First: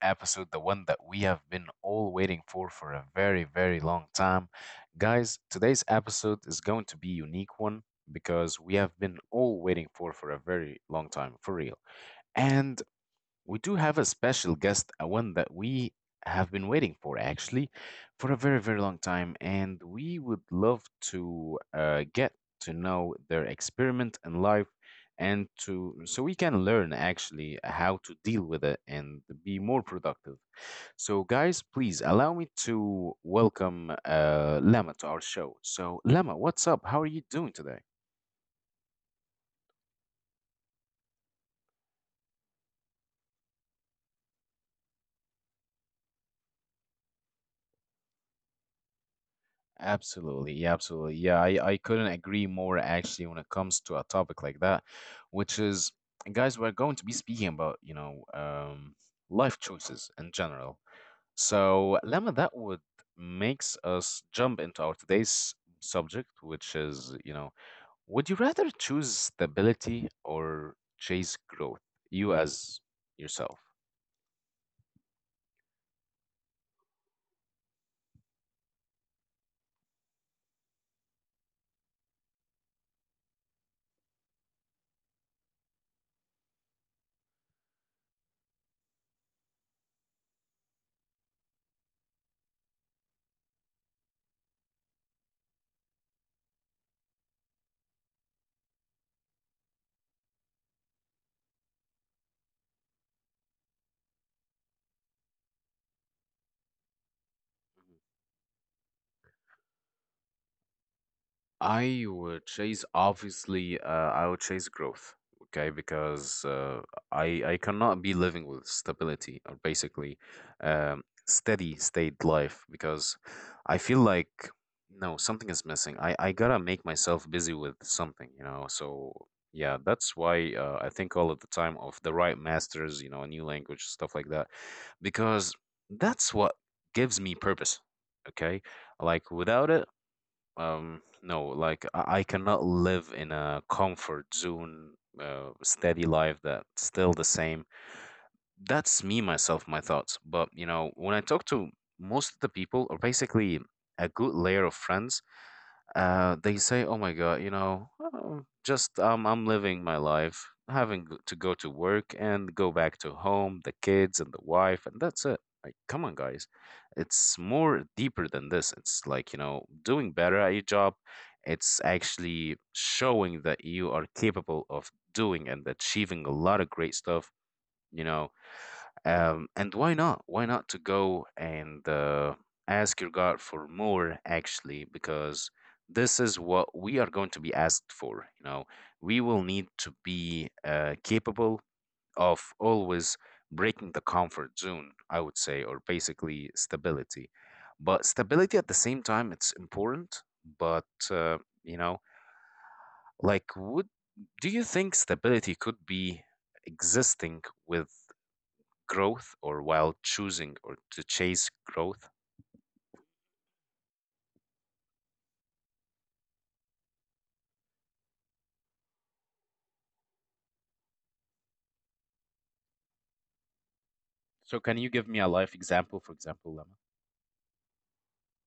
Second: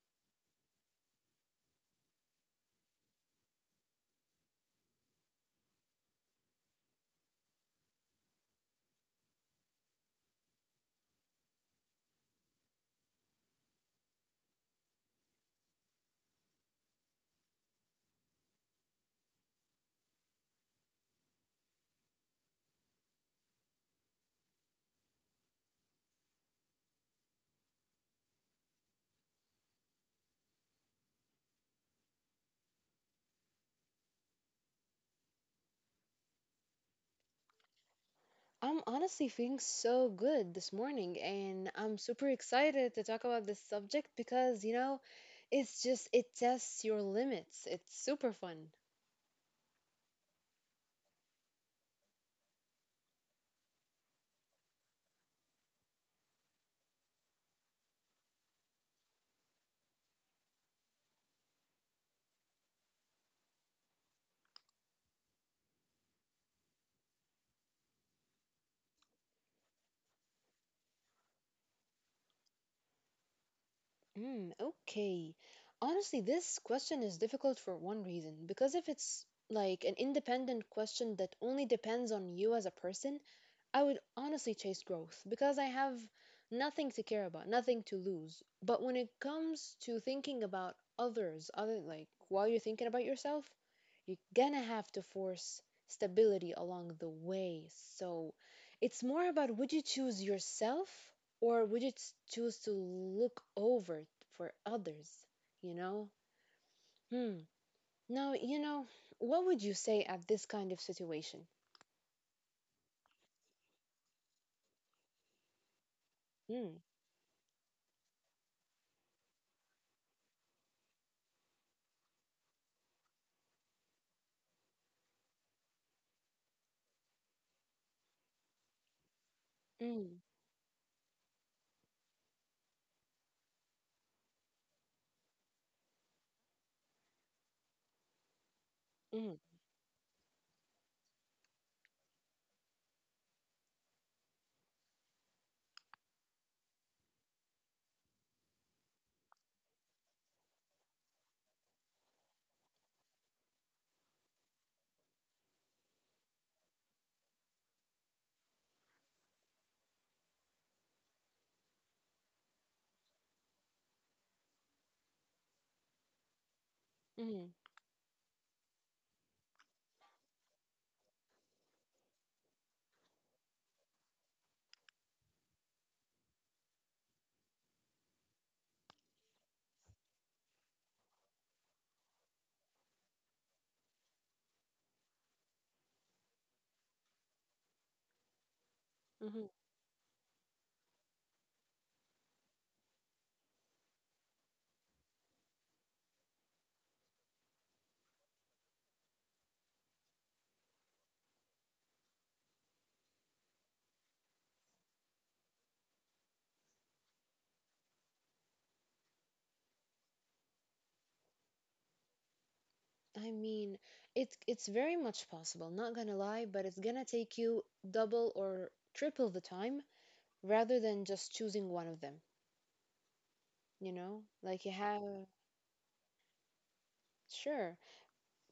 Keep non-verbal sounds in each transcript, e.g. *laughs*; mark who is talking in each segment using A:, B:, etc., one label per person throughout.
A: episode, the one that we have been all waiting for a very long time. Guys, today's episode is going to be unique one because we have been all waiting for a very long time, for real. And we do have a special guest, one that we have been waiting for actually for a very long time, and we would love to get to know their experiment in life and to so we can learn actually how to deal with it and be more productive. So, guys, please allow me to welcome Lama to our show. So, Lama, what's up? How are you doing today?
B: I'm honestly feeling so good this morning, and I'm super excited to talk about this subject because it tests your limits. It's super fun.
A: Absolutely. Yeah, I couldn't agree more actually when it comes to a topic like that, which is, guys, we're going to be speaking about, you know, life choices in general. So, Lemma, that would makes us jump into our today's subject, which is, you know, would you rather choose stability or chase growth? You as yourself.
B: Mm, okay. Honestly, this question is difficult for one reason because if it's like an independent question that only depends on you as a person, I would honestly chase growth because I have nothing to care about, nothing to lose. But when it comes to thinking about others, other like while you're thinking about yourself, you're gonna have to force stability along the way. So it's more about would you choose yourself or would you choose to look over for others? You know? Hmm. Now, what would you say at this kind of situation?
A: I would chase obviously I would chase growth, okay? Because
B: Mm.
A: uh, I cannot be living with stability or basically um, steady state life because I feel like no something is missing. I gotta make myself busy with something, you know. So yeah,
B: Mm.
A: that's why I think all of the time of the right masters, you know, a new language, stuff like that, because that's what gives me purpose. Okay,
B: Mm.
A: like without it, no, like I cannot live in a comfort zone, steady life that's still the same. That's me, myself, my thoughts. But you know, when I talk to most of the people, or basically a good layer of friends, they say, "Oh my God, you know, oh, just I'm living my life, having to go to work and go back to home, the kids and the wife, and that's it." Like, come on, guys, it's
B: Mm.
A: more deeper than this. It's like you know, doing better at your job. It's actually showing that you are capable of doing and achieving a lot of great stuff. You know, and why not? Why not to go and ask your God for more, actually, because this is what we are going to be asked for. You know, we
B: Hmm.
A: will need to be capable of always breaking the comfort zone, I would say, or basically stability. But stability at the same time, it's important. But you know, like, would do you think stability could be existing with growth or while choosing or to chase growth?
B: I mean, it's very much possible, not gonna lie, but it's gonna take you double or triple the time rather than just choosing one of them, you know?
A: So
B: Like you
A: can you
B: have.
A: give me a life example, for example, Lama?
B: Sure.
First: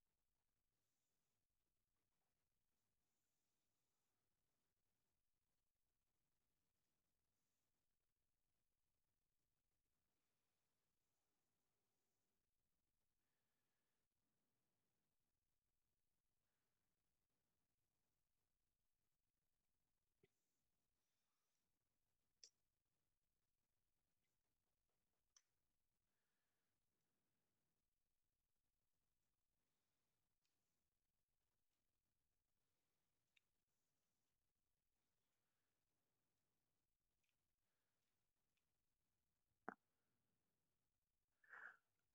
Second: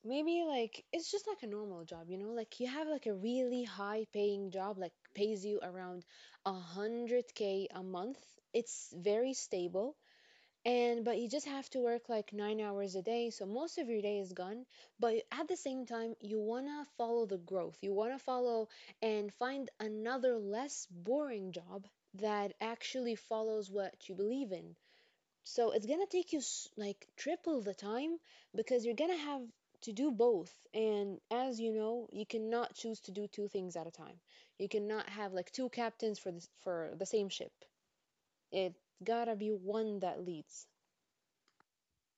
B: Maybe like it's just like a normal job, you know? Like you have like a really high paying job, like pays you around 100K a month. It's very stable. And but you just have to work like 9 hours a day, so most of your day is gone. But at the same time, you wanna follow the growth. You wanna follow and find another less boring job that actually follows what you believe in. So it's gonna take you like triple the time because you're gonna have to do both. And as you know, you cannot choose to do two things at a time. You cannot have like two captains for this for the same ship. It gotta be one that leads.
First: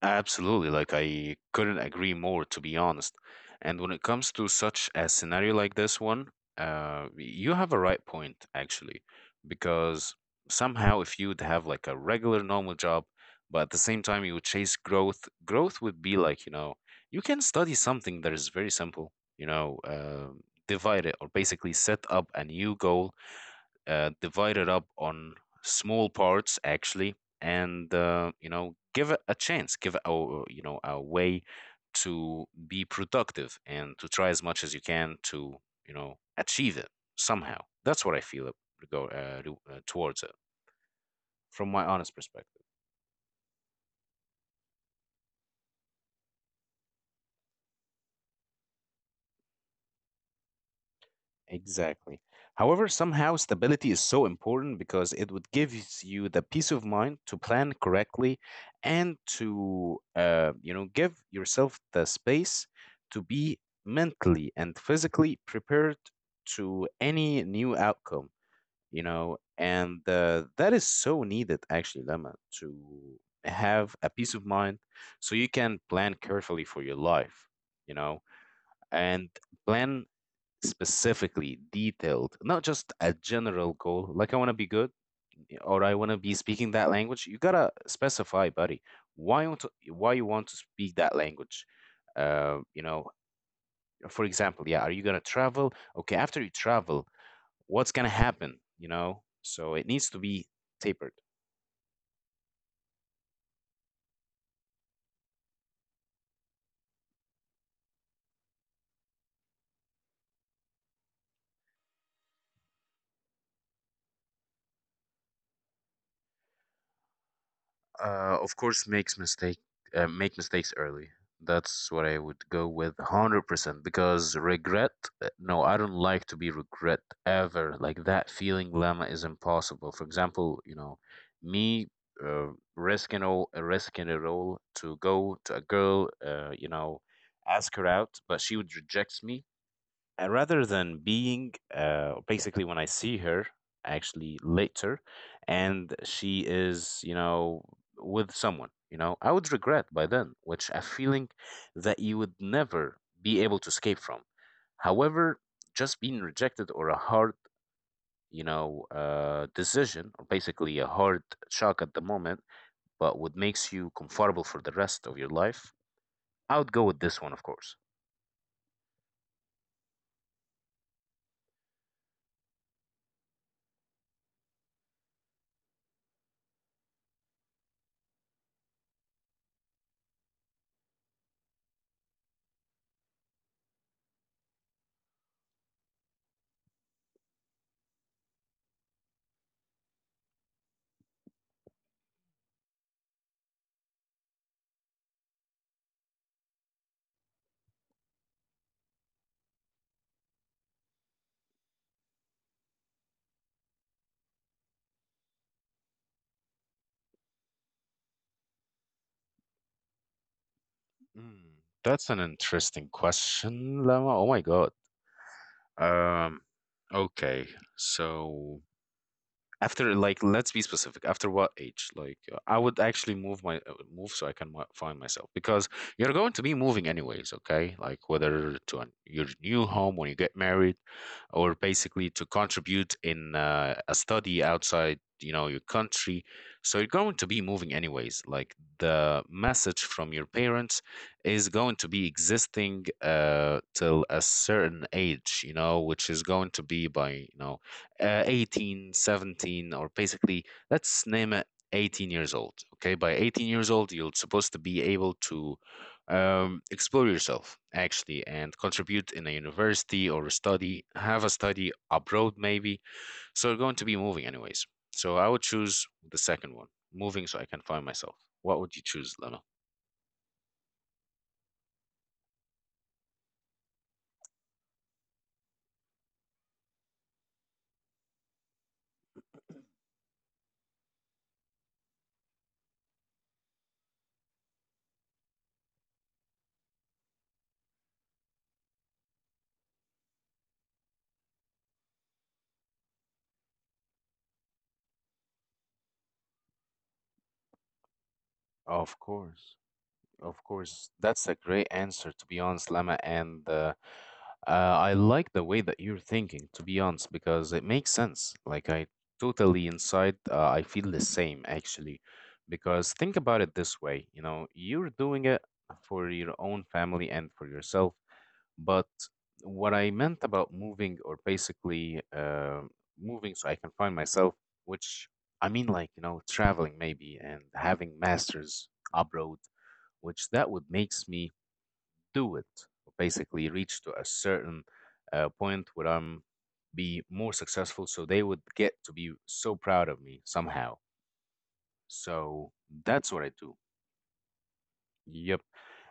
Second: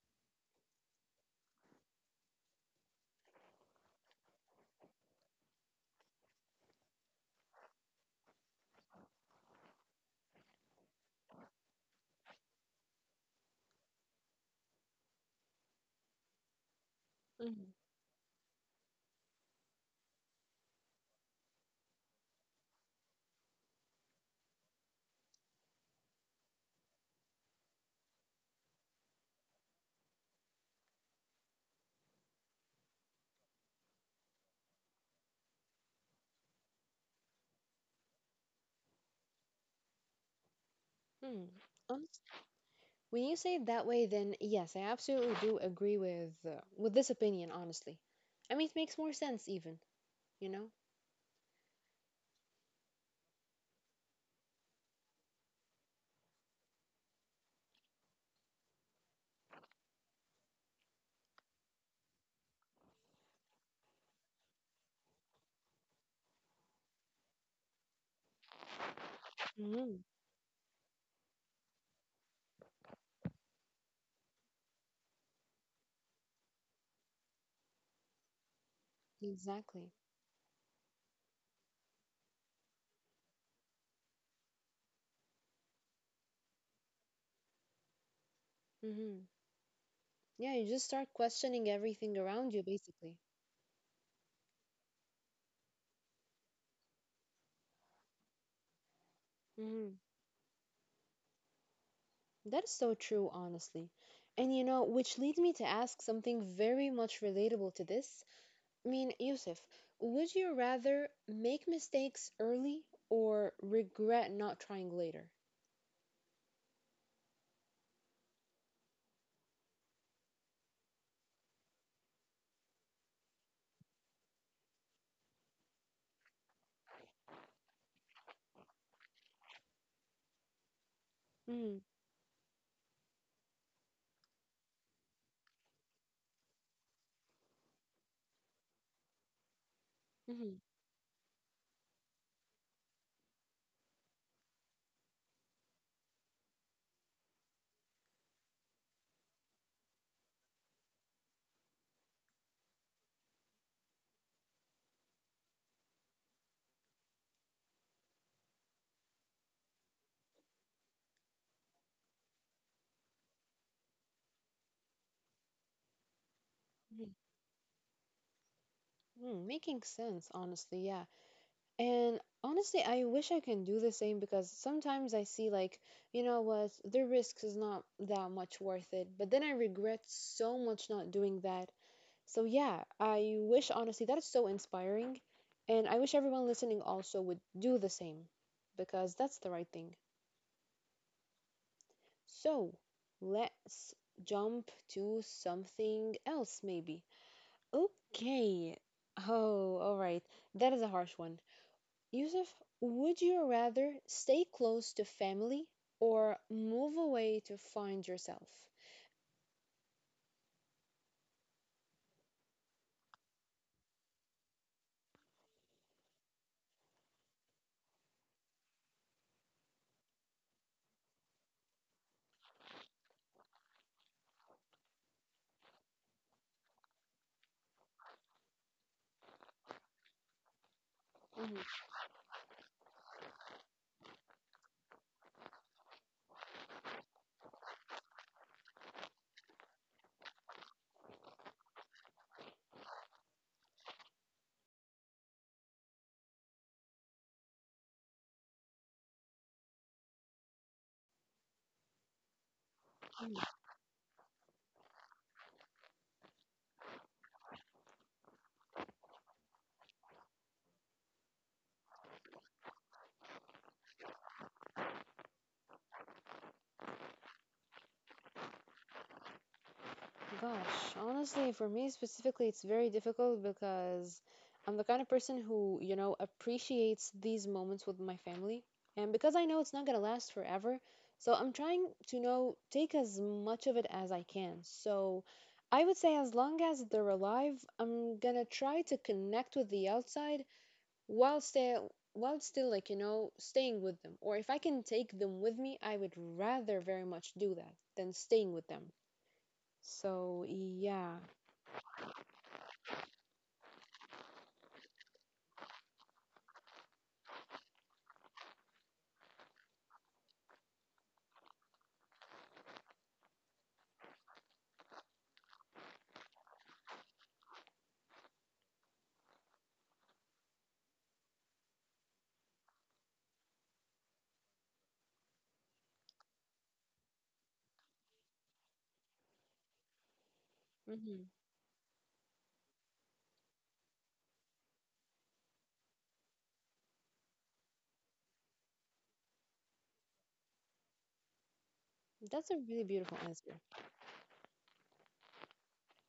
A: Absolutely, like I couldn't agree more, to be honest. And when it comes to such a scenario like this one, you have a right point, actually, because somehow if you'd have like a regular normal job, but at the same time you would chase growth, growth would be like, you know, you can
B: Mhm.
A: study something that is very simple, you know, divide it or basically set up a new goal divide it up on small parts actually and you know give it a chance give it a you know a way to be productive and to try as much as you can to you know achieve it somehow that's what I feel it go towards it
B: Hmm.
A: from my honest
B: Honest-
A: perspective.
B: When you say it that way, then yes, I absolutely do agree with this opinion. Honestly, I mean it makes more sense even. You know.
A: Exactly. However, somehow stability is so important because it would give you the peace of mind to plan correctly and to you know give yourself the space to be mentally and physically prepared to any new outcome, you know,
B: Hmm.
A: and that is so needed actually, Lama, to have a peace of mind so you can plan carefully for your life, you know, and
B: Exactly.
A: plan specifically detailed, not just a general goal, like I want to be good or I want to be speaking that language, you gotta specify, buddy,
B: Hmm.
A: why you want to
B: Yeah, you just
A: speak
B: start
A: that language.
B: questioning everything around you,
A: You know,
B: basically.
A: for example, yeah, are you gonna travel? Okay, after you travel, what's gonna happen? You know, so it
B: Mm,
A: needs to be tapered.
B: that is so true, honestly. And you know, which leads me to ask something very much relatable to this. I mean, Yusuf, would you rather make mistakes early or regret not trying later?
A: Of course, make mistakes early. That's what I would go with 100% because regret, no, I don't like to be regret ever. Like that feeling lemma is impossible. For example, you know,
B: Mm.
A: me uh, risking it all to go to a girl, you know, ask her out, but she would reject me
B: Mm-hmm.
A: rather than being basically when I see her actually later and she is, you know, with someone, you know, I would regret by then, which a feeling that you would never be able to escape from. However, just being rejected or a hard, you know, decision or basically a hard shock at the moment, but what makes you comfortable for the rest of your life, I would go with this one, of course.
B: Mm-hmm. Mm, making sense, honestly, yeah. And honestly, I wish I can do the same because sometimes I see, like, you know what, the risk is not that much worth it, but then I regret so much not doing that. So yeah, I wish honestly that is so inspiring, and I wish everyone listening also would do the same because that's the right thing. So, let's jump to something else maybe. Okay. Oh, all right. That is a harsh one. Yusuf, would you rather stay close to family or move away to find yourself?
A: Mm, that's an interesting question, Lama. Oh my God. Um, okay. So, after like, let's be specific. After what age? Like, I would actually move so I can find myself because you're going to be moving anyways. Okay, like whether to your new home when you get married, or
B: Mhm.
A: basically to contribute in a study outside, you know, your country. So you're going to be moving anyways. Like the message from your parents is going to be existing till a certain age, you know, which is going to be by you know 18, 17, or basically, let's name it 18 years old. Okay, by 18 years old, you're supposed to be able to explore yourself actually and contribute in a university or study, have a study abroad maybe. So you're going to be moving anyways. So I would choose the second one, moving so I can find myself. What would you choose, Lena?
B: Gosh, honestly, for me specifically, it's very difficult because I'm the kind of person who appreciates these moments with my family. And because I know it's not gonna last forever, so I'm trying to, take as much of it as I can. So I would say as long as they're alive, I'm gonna try to connect with the outside while still like, you know, staying with them. Or if I can take them with me, I would rather very much do that than staying with them.
A: Of course.
B: So
A: Of course.
B: yeah.
A: That's a great answer, to be honest, Lama. And I like the way that you're thinking, to be honest, because it makes sense. Like, I totally inside, I feel the same actually. Because think about it this way, you know, you're doing it for your own family and for yourself. But what I meant about moving, or basically moving so I can find myself, which I mean, like, you know, traveling maybe and having masters abroad, which that would
B: hmm
A: makes me do it, basically reach to a certain point where I'm be more successful, so they would get to be so proud of me somehow.
B: that's a
A: So
B: really beautiful
A: that's what I
B: answer.
A: do. Yep.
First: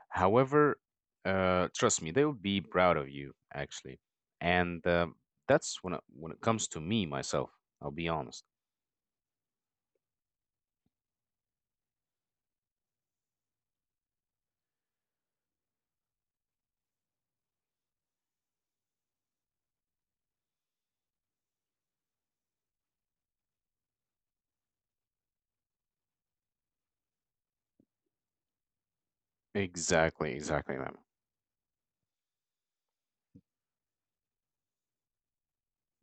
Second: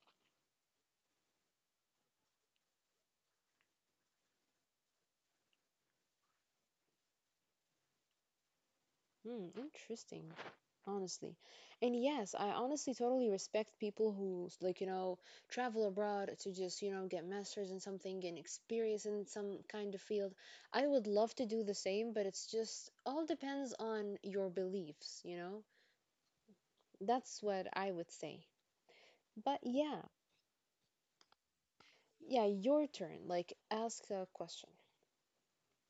A: However, trust me, they will be proud of you actually, and when it comes to me myself. I'll be honest.
B: Hmm, interesting, honestly. And yes, I honestly totally respect people who like you know travel abroad to just you know get masters in something and experience in some kind of field. I would love to do the same, but it's just all depends on your beliefs, you know? That's what I would say. But yeah,
A: Exactly, exactly, man.
B: yeah, your turn. Like ask a question.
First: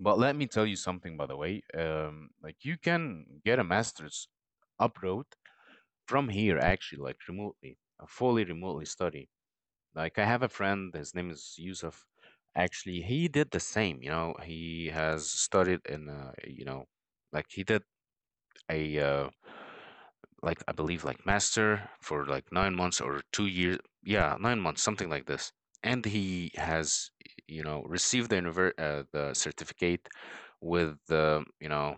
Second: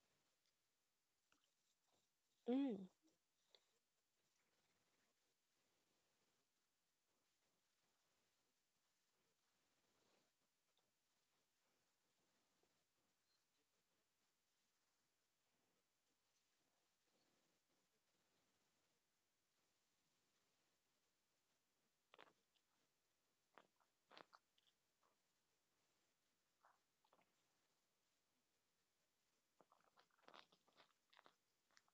A: But let me tell you something, by the way. Like you
B: Mm.
A: can get a master's abroad from here actually like remotely fully remotely study like I have a friend his name is yusuf actually he did the same you know he has studied in you know like he did a like I believe like master for like 9 months or 2 years yeah 9 months something like this and he has you know received the the certificate with the you know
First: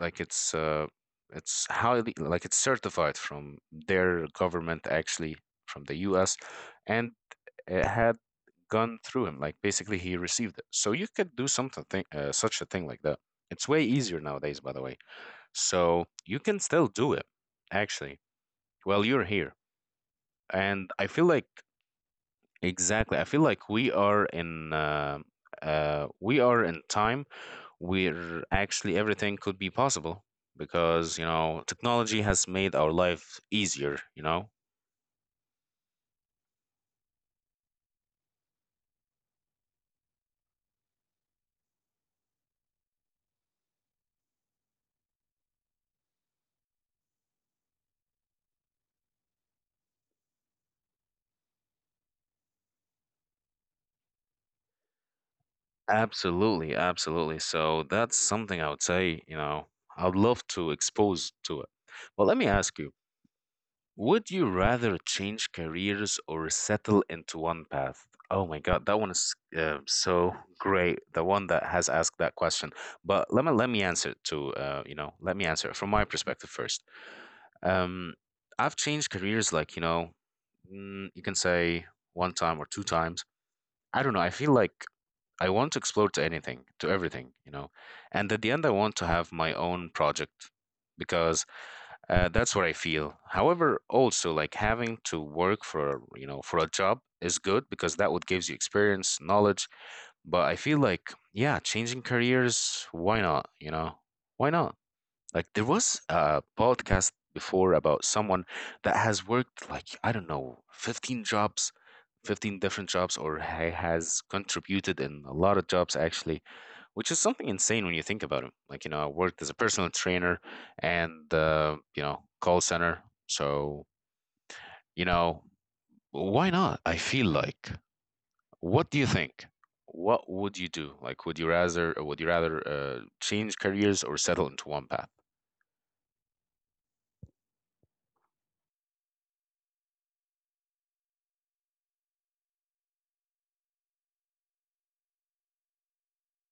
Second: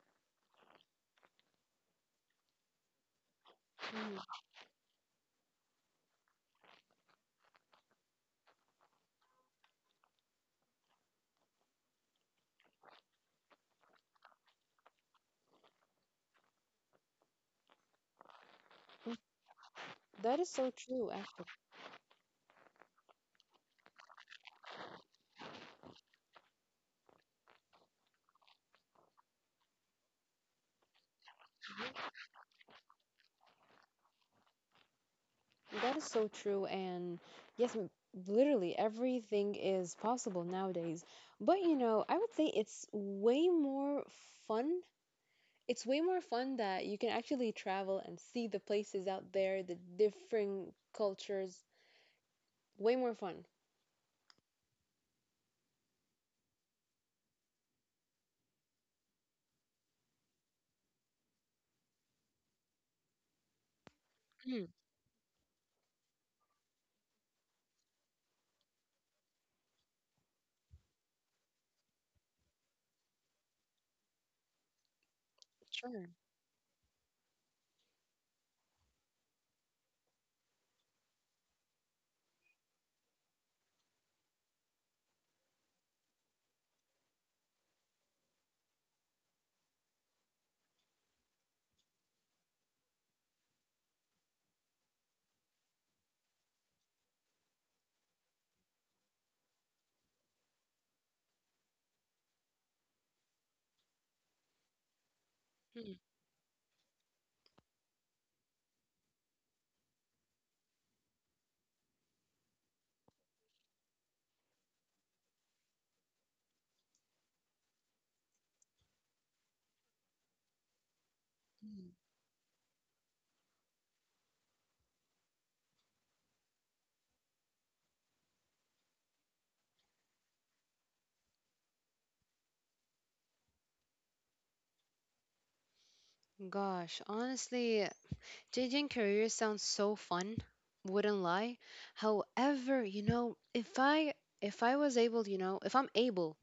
A: like it's highly like it's certified from
B: Mm.
A: their government actually from the U.S. and it had gone through him. Like basically, he received it. So you could do something such a thing like that. It's way easier nowadays, by the way. So you can still do it actually. Well,
B: Mm.
A: you're here,
B: That is so
A: and I
B: true,
A: feel like
B: actually.
A: exactly. I feel like we are in time we're actually everything could be possible because you know technology has made our life easier you know
B: That is so true, and yes, literally everything is possible nowadays. But you know, I would say it's way more fun. It's way more fun that you can actually travel and see the places out there, the different cultures. Way more fun.
A: absolutely absolutely so that's something I would say you know I'd love to expose to it well let me ask you would you
B: Mm,
A: rather change careers or settle into one path. Oh my god that one is so great the one that has asked that question but let me answer it to you know let me answer it from my
B: sure.
A: perspective first. Um, I've changed careers like, you know, mm, you can say one time or two times. I don't know. I feel like I want to explore to anything, to everything, you know. And at the end, I want to have my own project because that's what I feel. However, also like having to work for, you know, for a job is good because that what gives you experience, knowledge. But I feel like, yeah, changing careers, why not? You know, why not? Like there
B: Mm.
A: was a podcast before about someone that has worked, like, I don't know, 15 jobs, 15 different jobs, or has contributed in a lot of jobs actually, which is something insane when you think about it. Like, you know, I worked as a personal trainer and
B: Mm.
A: you know, call center. So, you know, why not? I feel like, what do you think? What would you do? Like, would you rather change careers or settle into one path?
B: Gosh, honestly, changing careers sounds so fun, wouldn't lie. However, you know, if I was able, you know, if I'm able,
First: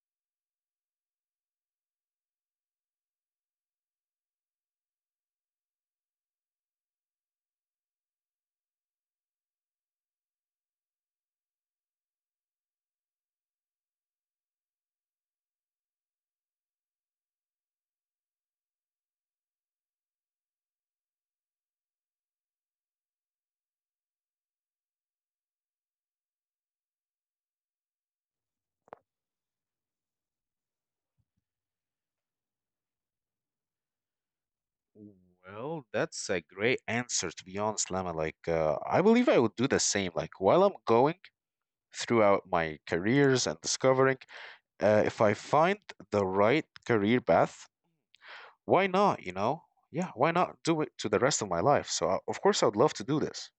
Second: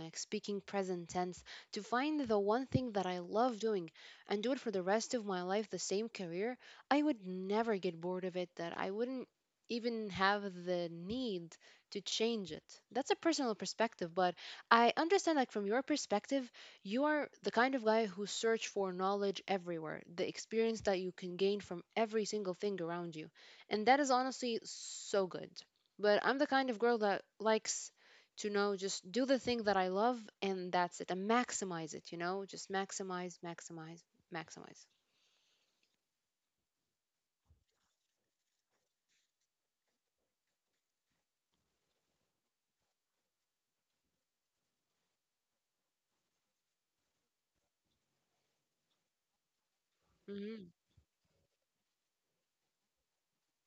B: like speaking present tense, to find the one thing that I love doing and do it for the rest of my life, the same career, I would never get bored of it, that I wouldn't even have the need to change it. That's a personal perspective, but I understand like from your perspective, you are the kind of guy who search for knowledge everywhere, the experience that you can gain from every single thing around you. And that is honestly so good. But I'm the kind of girl that likes to know just do the thing that I love and that's it. And maximize it, you know? Just maximize, maximize, maximize.
A: Well, that's a great answer, to be honest, Lama. Like, I believe I would do the same. Like, while I'm going throughout my careers and discovering, if I find the right career path, why not? You know, yeah, why not
B: Mhm.
A: do it to the rest of my life? So, of course, I'd love to do this.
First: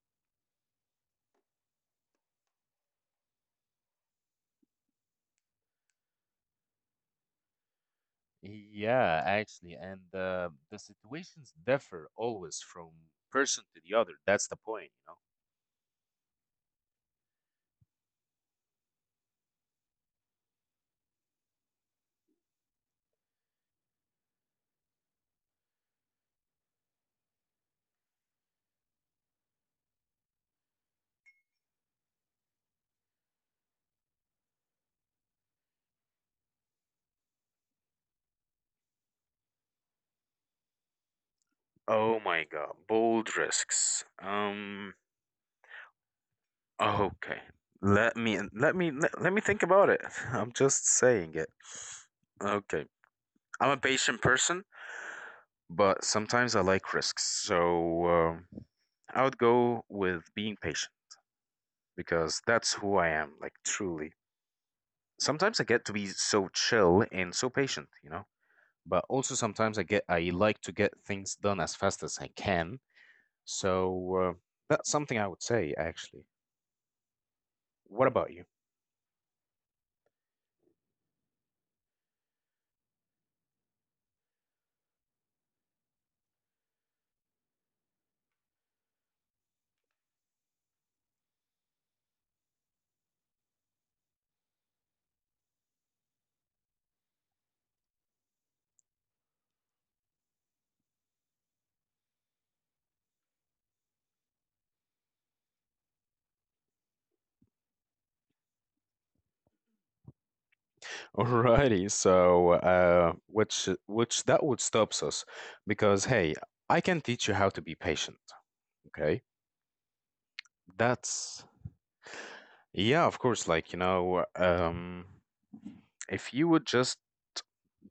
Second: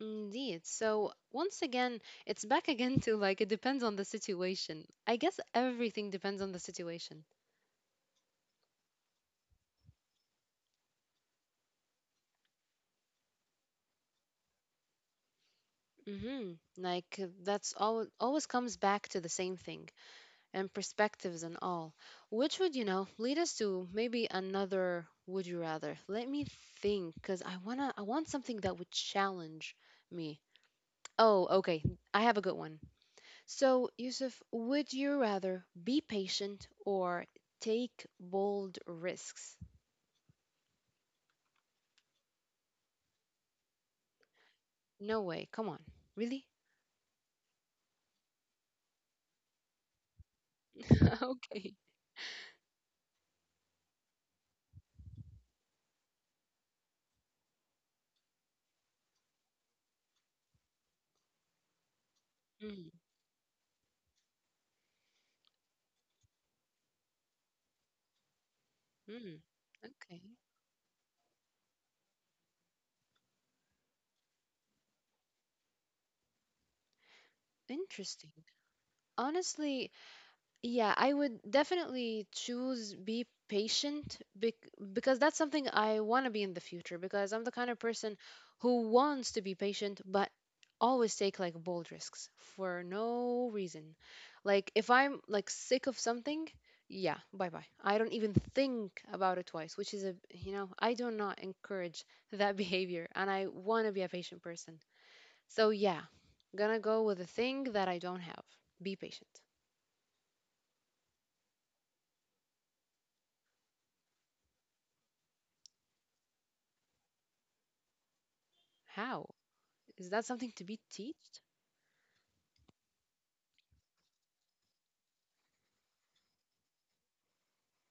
B: Indeed. So once again, it's back *laughs* again to like it depends on the situation. I guess everything depends on the situation.
A: Yeah, actually, and the situations differ always from person to the other. That's the point, you know.
B: Mm-hmm. Like that's all always comes back to the same thing and perspectives and all. Which would, you know, lead us to maybe another would you rather? Let me think cuz I want something that would challenge me. Oh, okay. I have a good one. So, Yusuf, would you rather be patient or take bold risks?
A: Oh my God, bold risks.
B: No way. Come on. Really?
A: Okay. Let me think about it. *laughs* I'm just
B: *laughs*
A: saying it.
B: Okay.
A: Okay. I'm a patient person, but sometimes I like risks. So, I would go with being patient because that's who I am, like, truly. Sometimes I get to be so chill and so patient, you know. But also
B: Mm-hmm.
A: sometimes I
B: Okay.
A: like to get things done as fast as I can. So that's something I would say actually. What about
B: Interesting.
A: you?
B: Honestly, yeah, I would definitely choose be patient because that's something I want to be in the future because I'm the kind of person who wants to be patient but always take like bold risks for no reason. Like if I'm like sick of something, yeah, bye-bye. I don't even think about it twice, which is a, I do not encourage that *laughs* behavior and I want to be a patient person. So yeah, gonna go with the thing that I don't have. Be patient.
A: *laughs* Alrighty, so which that would stops us because hey, I can teach you how to be patient. Okay,
B: How? Is that something to be teached?
A: that's yeah, of course. Like, you know, if you would just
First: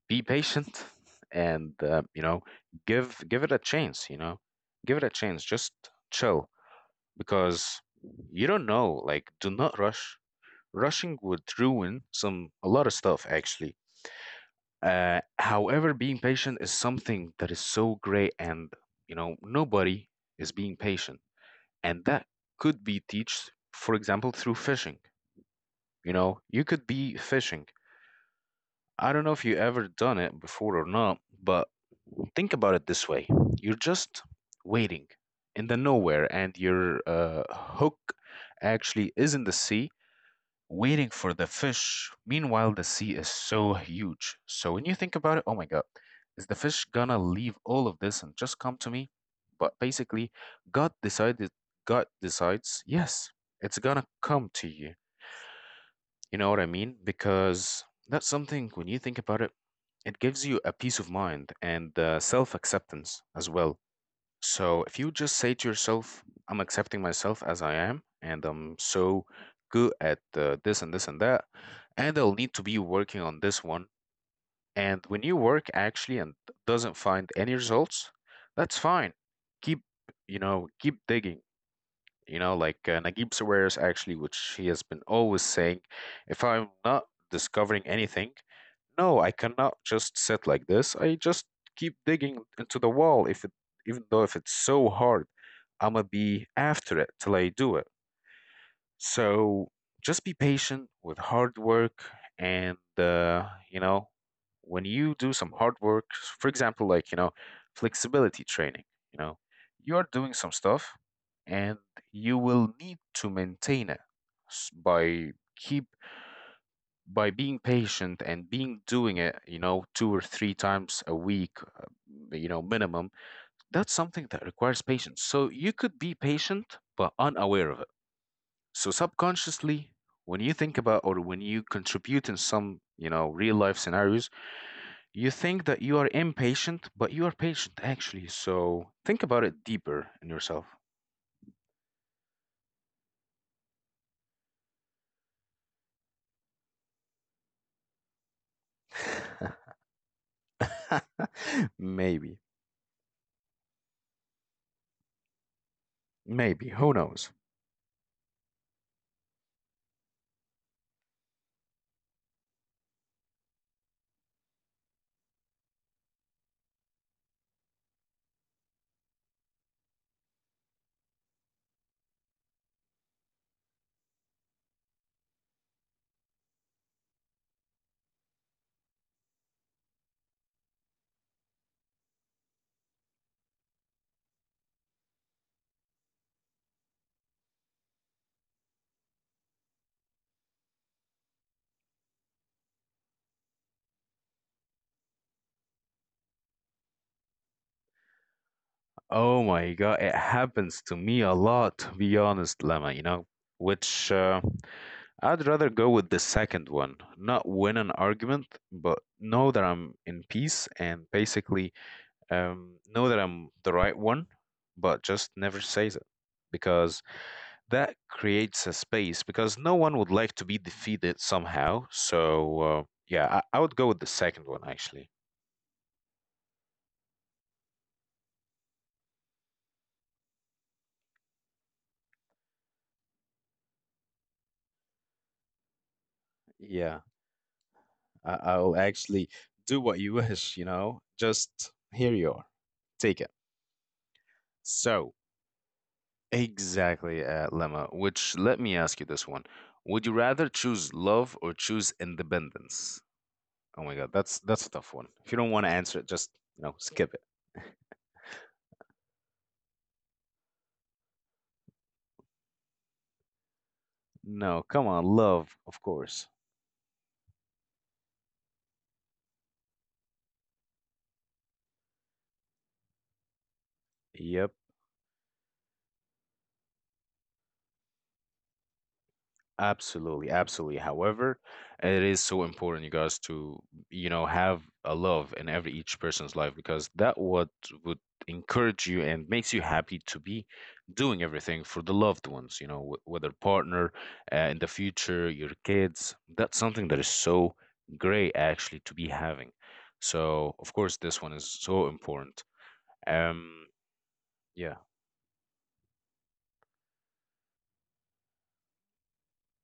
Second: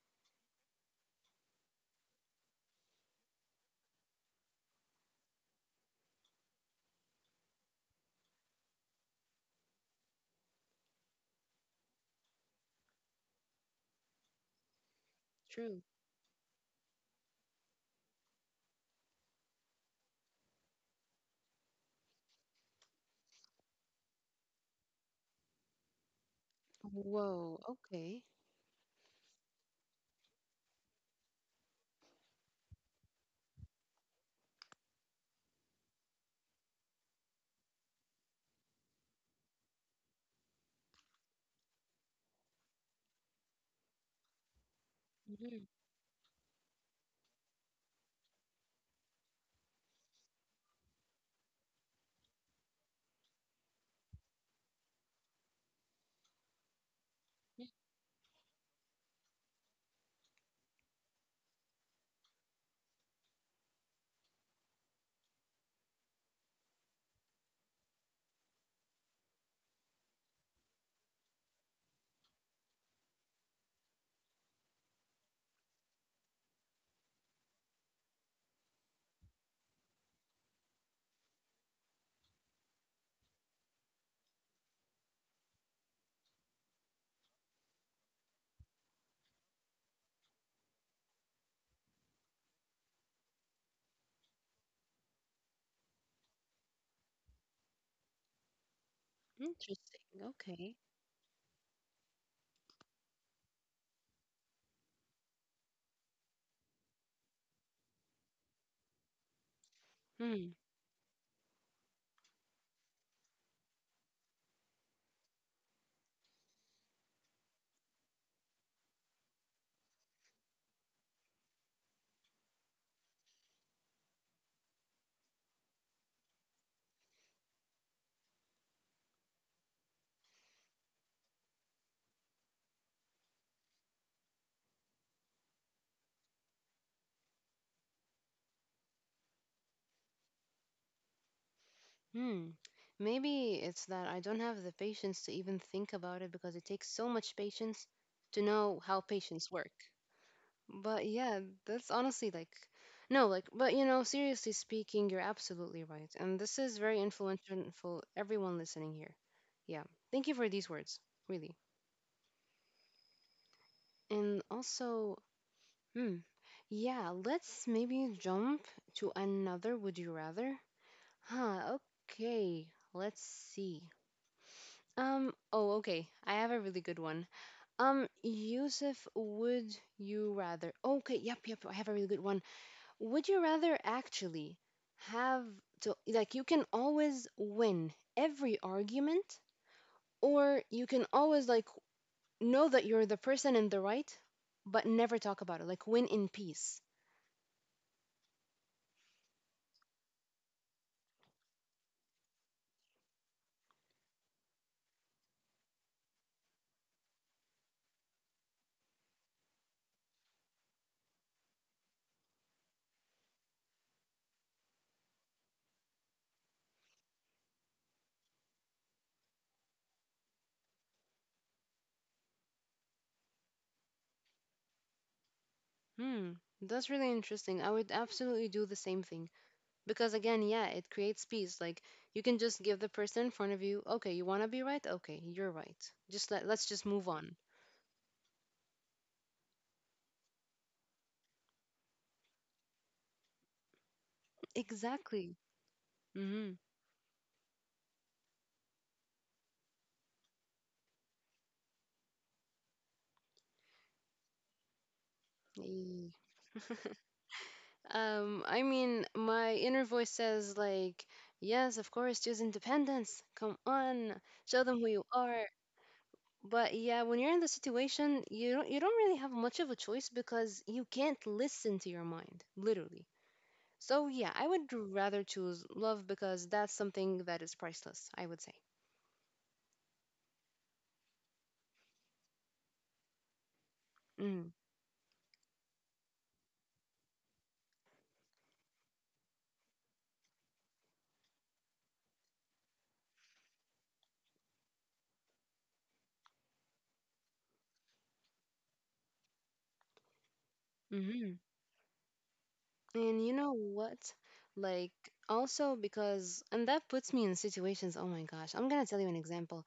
A: be patient *laughs* and you know, give it a chance. You know, give it a chance. Just chill because you don't know. Like, do not rush. Rushing would ruin some a lot of stuff actually.
B: True.
A: However, being patient is something that is so great, and, you know, nobody is being patient, and that could be teached, for example, through fishing. You know, you could be
B: Whoa.
A: fishing.
B: Okay.
A: I don't know if you ever done it before or not, but think about it this way. You're just waiting in the nowhere, and your hook actually is in the sea waiting for the fish. Meanwhile, the sea is so huge. So when you think about it, oh
B: Mhm.
A: my God, is the fish gonna leave all of this and just come to me? But basically, God decided, God decides, yes, it's gonna come to you, you know what I mean?
B: Mm,
A: Because that's something, when you think about it, it gives you a peace of mind and self acceptance as well. So if you just say to yourself, I'm accepting myself as I am, and I'm so good at this and this and that, and I'll need to be working on this one. And when you work actually and doesn't find any results, that's fine. Keep, you know, keep digging, you know, like, Naguib Sawiris, actually, which he has been always saying, if I'm not discovering anything, no, I cannot just sit like this. I just keep digging into the wall, if it, even though if it's so hard, I'ma be after it till I do it. So
B: interesting.
A: just be
B: Okay.
A: patient with hard work. And, you know, when you do some hard work, for example, like, you know, flexibility training, you know, you are doing
B: Hmm.
A: some stuff, and you will need to maintain it by keep, by being patient and being doing it, you know, two or three times a week, you know, minimum. That's something that requires patience, so you could be patient but unaware of it. So subconsciously, when you think about or when you contribute in some, you know, real life scenarios, you think that you are impatient, but you are patient actually. So think about it deeper in yourself.
B: Hmm. Maybe it's that I don't have the patience to even think about it because it takes so much patience to know how patients work. But yeah,
A: *laughs*
B: that's honestly
A: Maybe,
B: like, no, like, but you know, seriously speaking, you're absolutely right. And this
A: maybe,
B: is
A: who
B: very
A: knows?
B: influential for everyone listening here. Yeah. Thank you for these words, really. And also, hmm. Yeah, let's maybe jump to another would you rather? Huh, okay. Let's see. Oh, okay. I have a really good one. Yusuf, would you rather? Okay, yep, yep. I have a really good one. Would you rather actually have to, like, you can always win every argument, or you can always, like, know that you're the person in the right, but never talk about it, like, win in peace?
A: Oh my God, it happens to me a lot, to be honest, Lama, you know, which I'd rather go with the second one, not win an argument, but know that I'm in peace and basically, know that I'm the right one, but just never says it because that creates a space because no one would like to be defeated somehow. So, yeah, I would go with the second one actually.
B: Hmm, that's really interesting. I would absolutely do the same thing because again, yeah, it creates peace. Like you can just give the person in front of you, okay, you want to be right? Okay, you're right. Just let Let's just
A: Yeah,
B: move on.
A: I'll actually do what you *laughs* wish, you know? Just here you are. Take it. So,
B: Exactly. Mm-hmm.
A: exactly, Lemma, which let me ask you this one. Would you rather choose love or choose independence? Oh my God, that's a tough one. If you don't want to answer it, just, you know, skip it. *laughs*
B: I mean, my inner voice says like, yes, of course, choose independence. Come on, show
A: No,
B: them who
A: come
B: you
A: on,
B: are.
A: love, of course.
B: But yeah, when you're in the situation, you don't really have much of a choice because you can't listen to your mind, literally. So yeah, I
A: Yep.
B: would rather choose love because that's something that is priceless, I would say.
A: Absolutely, absolutely. However, it is so important, you guys, to, you know,
B: Mm.
A: have a love in every each person's life because that what would encourage you and makes you happy to be doing everything for the loved ones. You know, whether partner, in the future, your kids. That's something that is so great actually to be having. So, of course, this one
B: Hmm.
A: is so important.
B: And you know
A: Um,
B: what?
A: yeah.
B: Like also because and that puts me in situations, oh my gosh, I'm gonna tell you an example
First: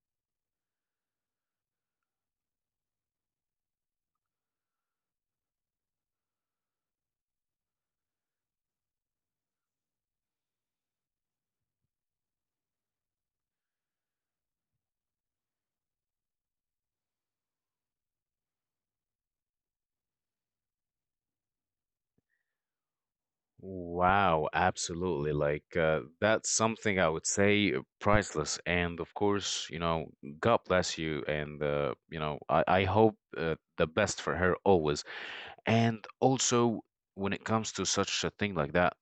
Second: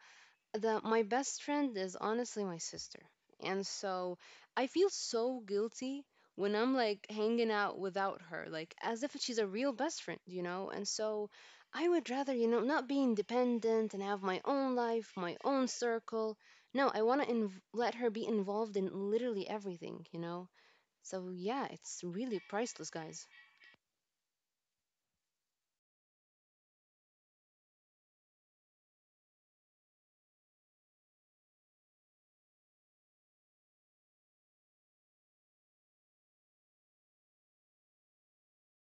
B: that my best friend is honestly my sister. And so I feel so guilty when I'm like hanging out without her, like as if she's a real best friend, you know? And so I would rather, you know, not be independent and have my own life, my own circle. No, I want to let her be involved in literally everything, you know? So yeah, it's really priceless, guys.
A: Wow, absolutely. Like, that's something I would say priceless. And of course, you know, God bless you. And, you know, I hope the best for her always. And also, when it comes to such a thing like that,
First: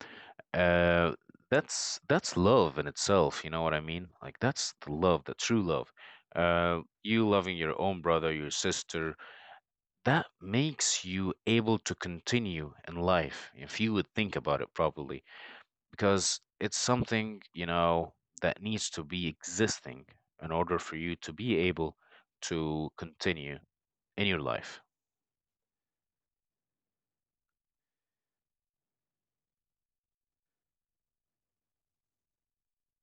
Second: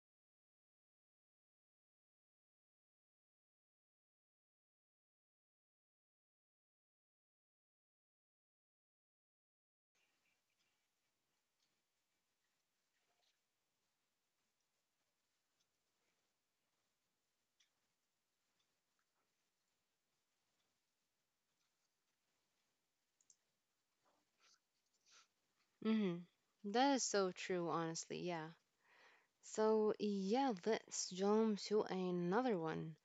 A: uh, that's love in itself. You know what I mean? Like, that's the love, the true love. You loving your own brother, your sister, that makes you able to continue in life if you would think about it properly because it's something, you know, that needs to be existing in order for you to be able to continue in your life.
B: Hmm. That is so true, honestly. Yeah. So yeah, let's jump to another one.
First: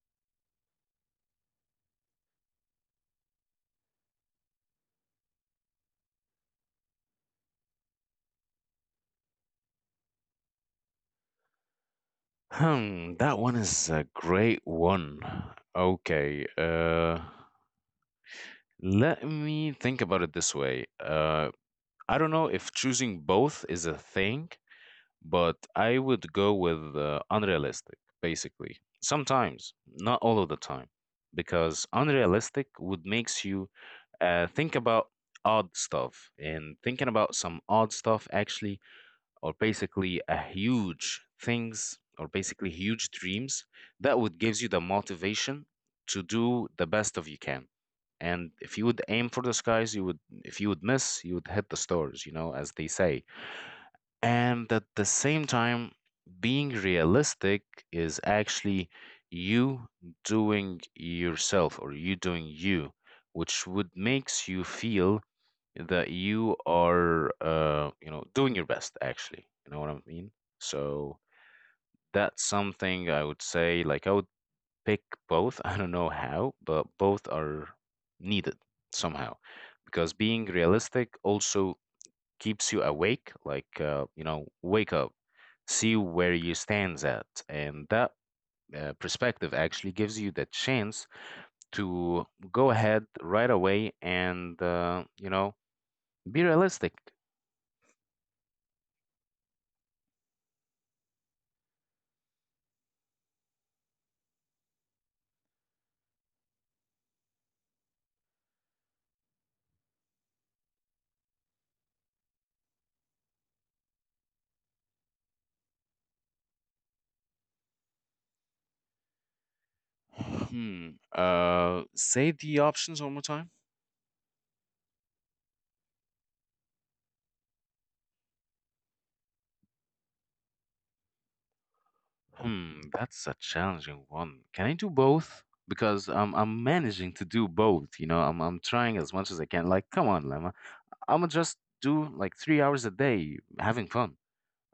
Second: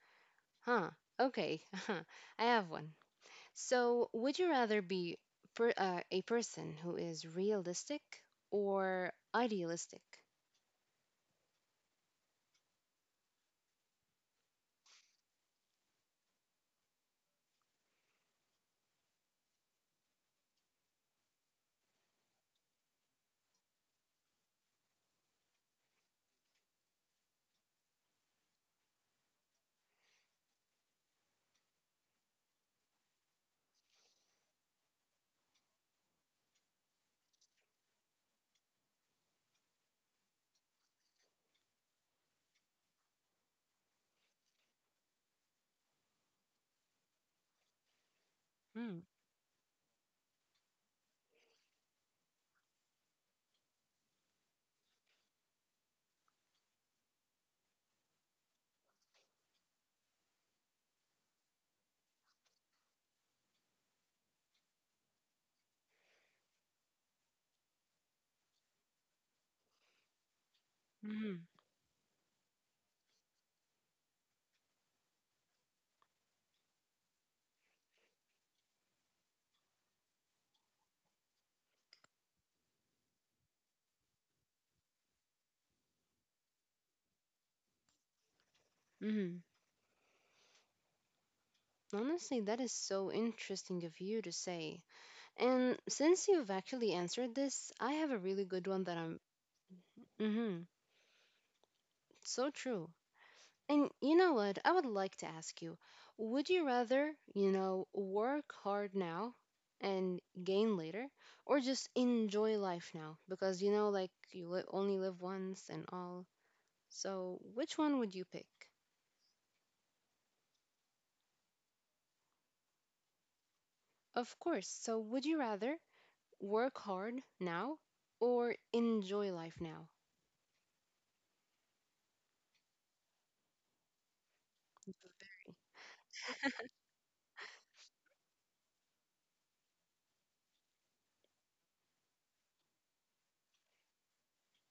B: Huh. Okay. *laughs* I have one. So, would you rather be a person who is realistic or idealistic?
A: Hmm, that one is a great one. Okay, let me think about it this way. I don't know if choosing both is a thing, but I would go with, unrealistic basically, sometimes, not all of the time, because unrealistic would makes you think about odd stuff, and thinking about some odd stuff actually, or basically a huge things or basically huge dreams that would gives you the motivation to do the best of you can. And if you would
B: Mm.
A: aim for the skies, you would, if you would miss, you would hit the stars, you know, as they say. And at the same time, being realistic is actually you doing yourself or you doing you, which would makes you feel that you are, you know, doing your best actually. You know what I mean? So
B: Mhm.
A: that's something I would say, like, I would pick both. *laughs* I don't know how, but both are needed somehow because being realistic also keeps you awake, like, you know, wake up, see where you stands at. And that
B: Mhm.
A: perspective actually gives you the chance to
B: Honestly, that is
A: go ahead
B: so
A: right
B: interesting
A: away
B: of you to
A: and,
B: say.
A: you know,
B: And since
A: be
B: you've actually
A: realistic.
B: answered this, I have a really good one that I'm. Mhm. So true. And you know what? I would like to ask you would you rather, you know, work hard now and gain later, or just enjoy life now? Because, you know, like you only live once and all. So, which one would you pick?
A: Hmm. Say the options one more time.
B: Of course. So, would you rather work hard now or enjoy life now?
A: Hmm, that's a challenging one. Can I do both? Because I'm managing to do both, you know. I'm trying as much as I can. Like, come on, Lemma. I'ma just do like 3 hours a day having fun.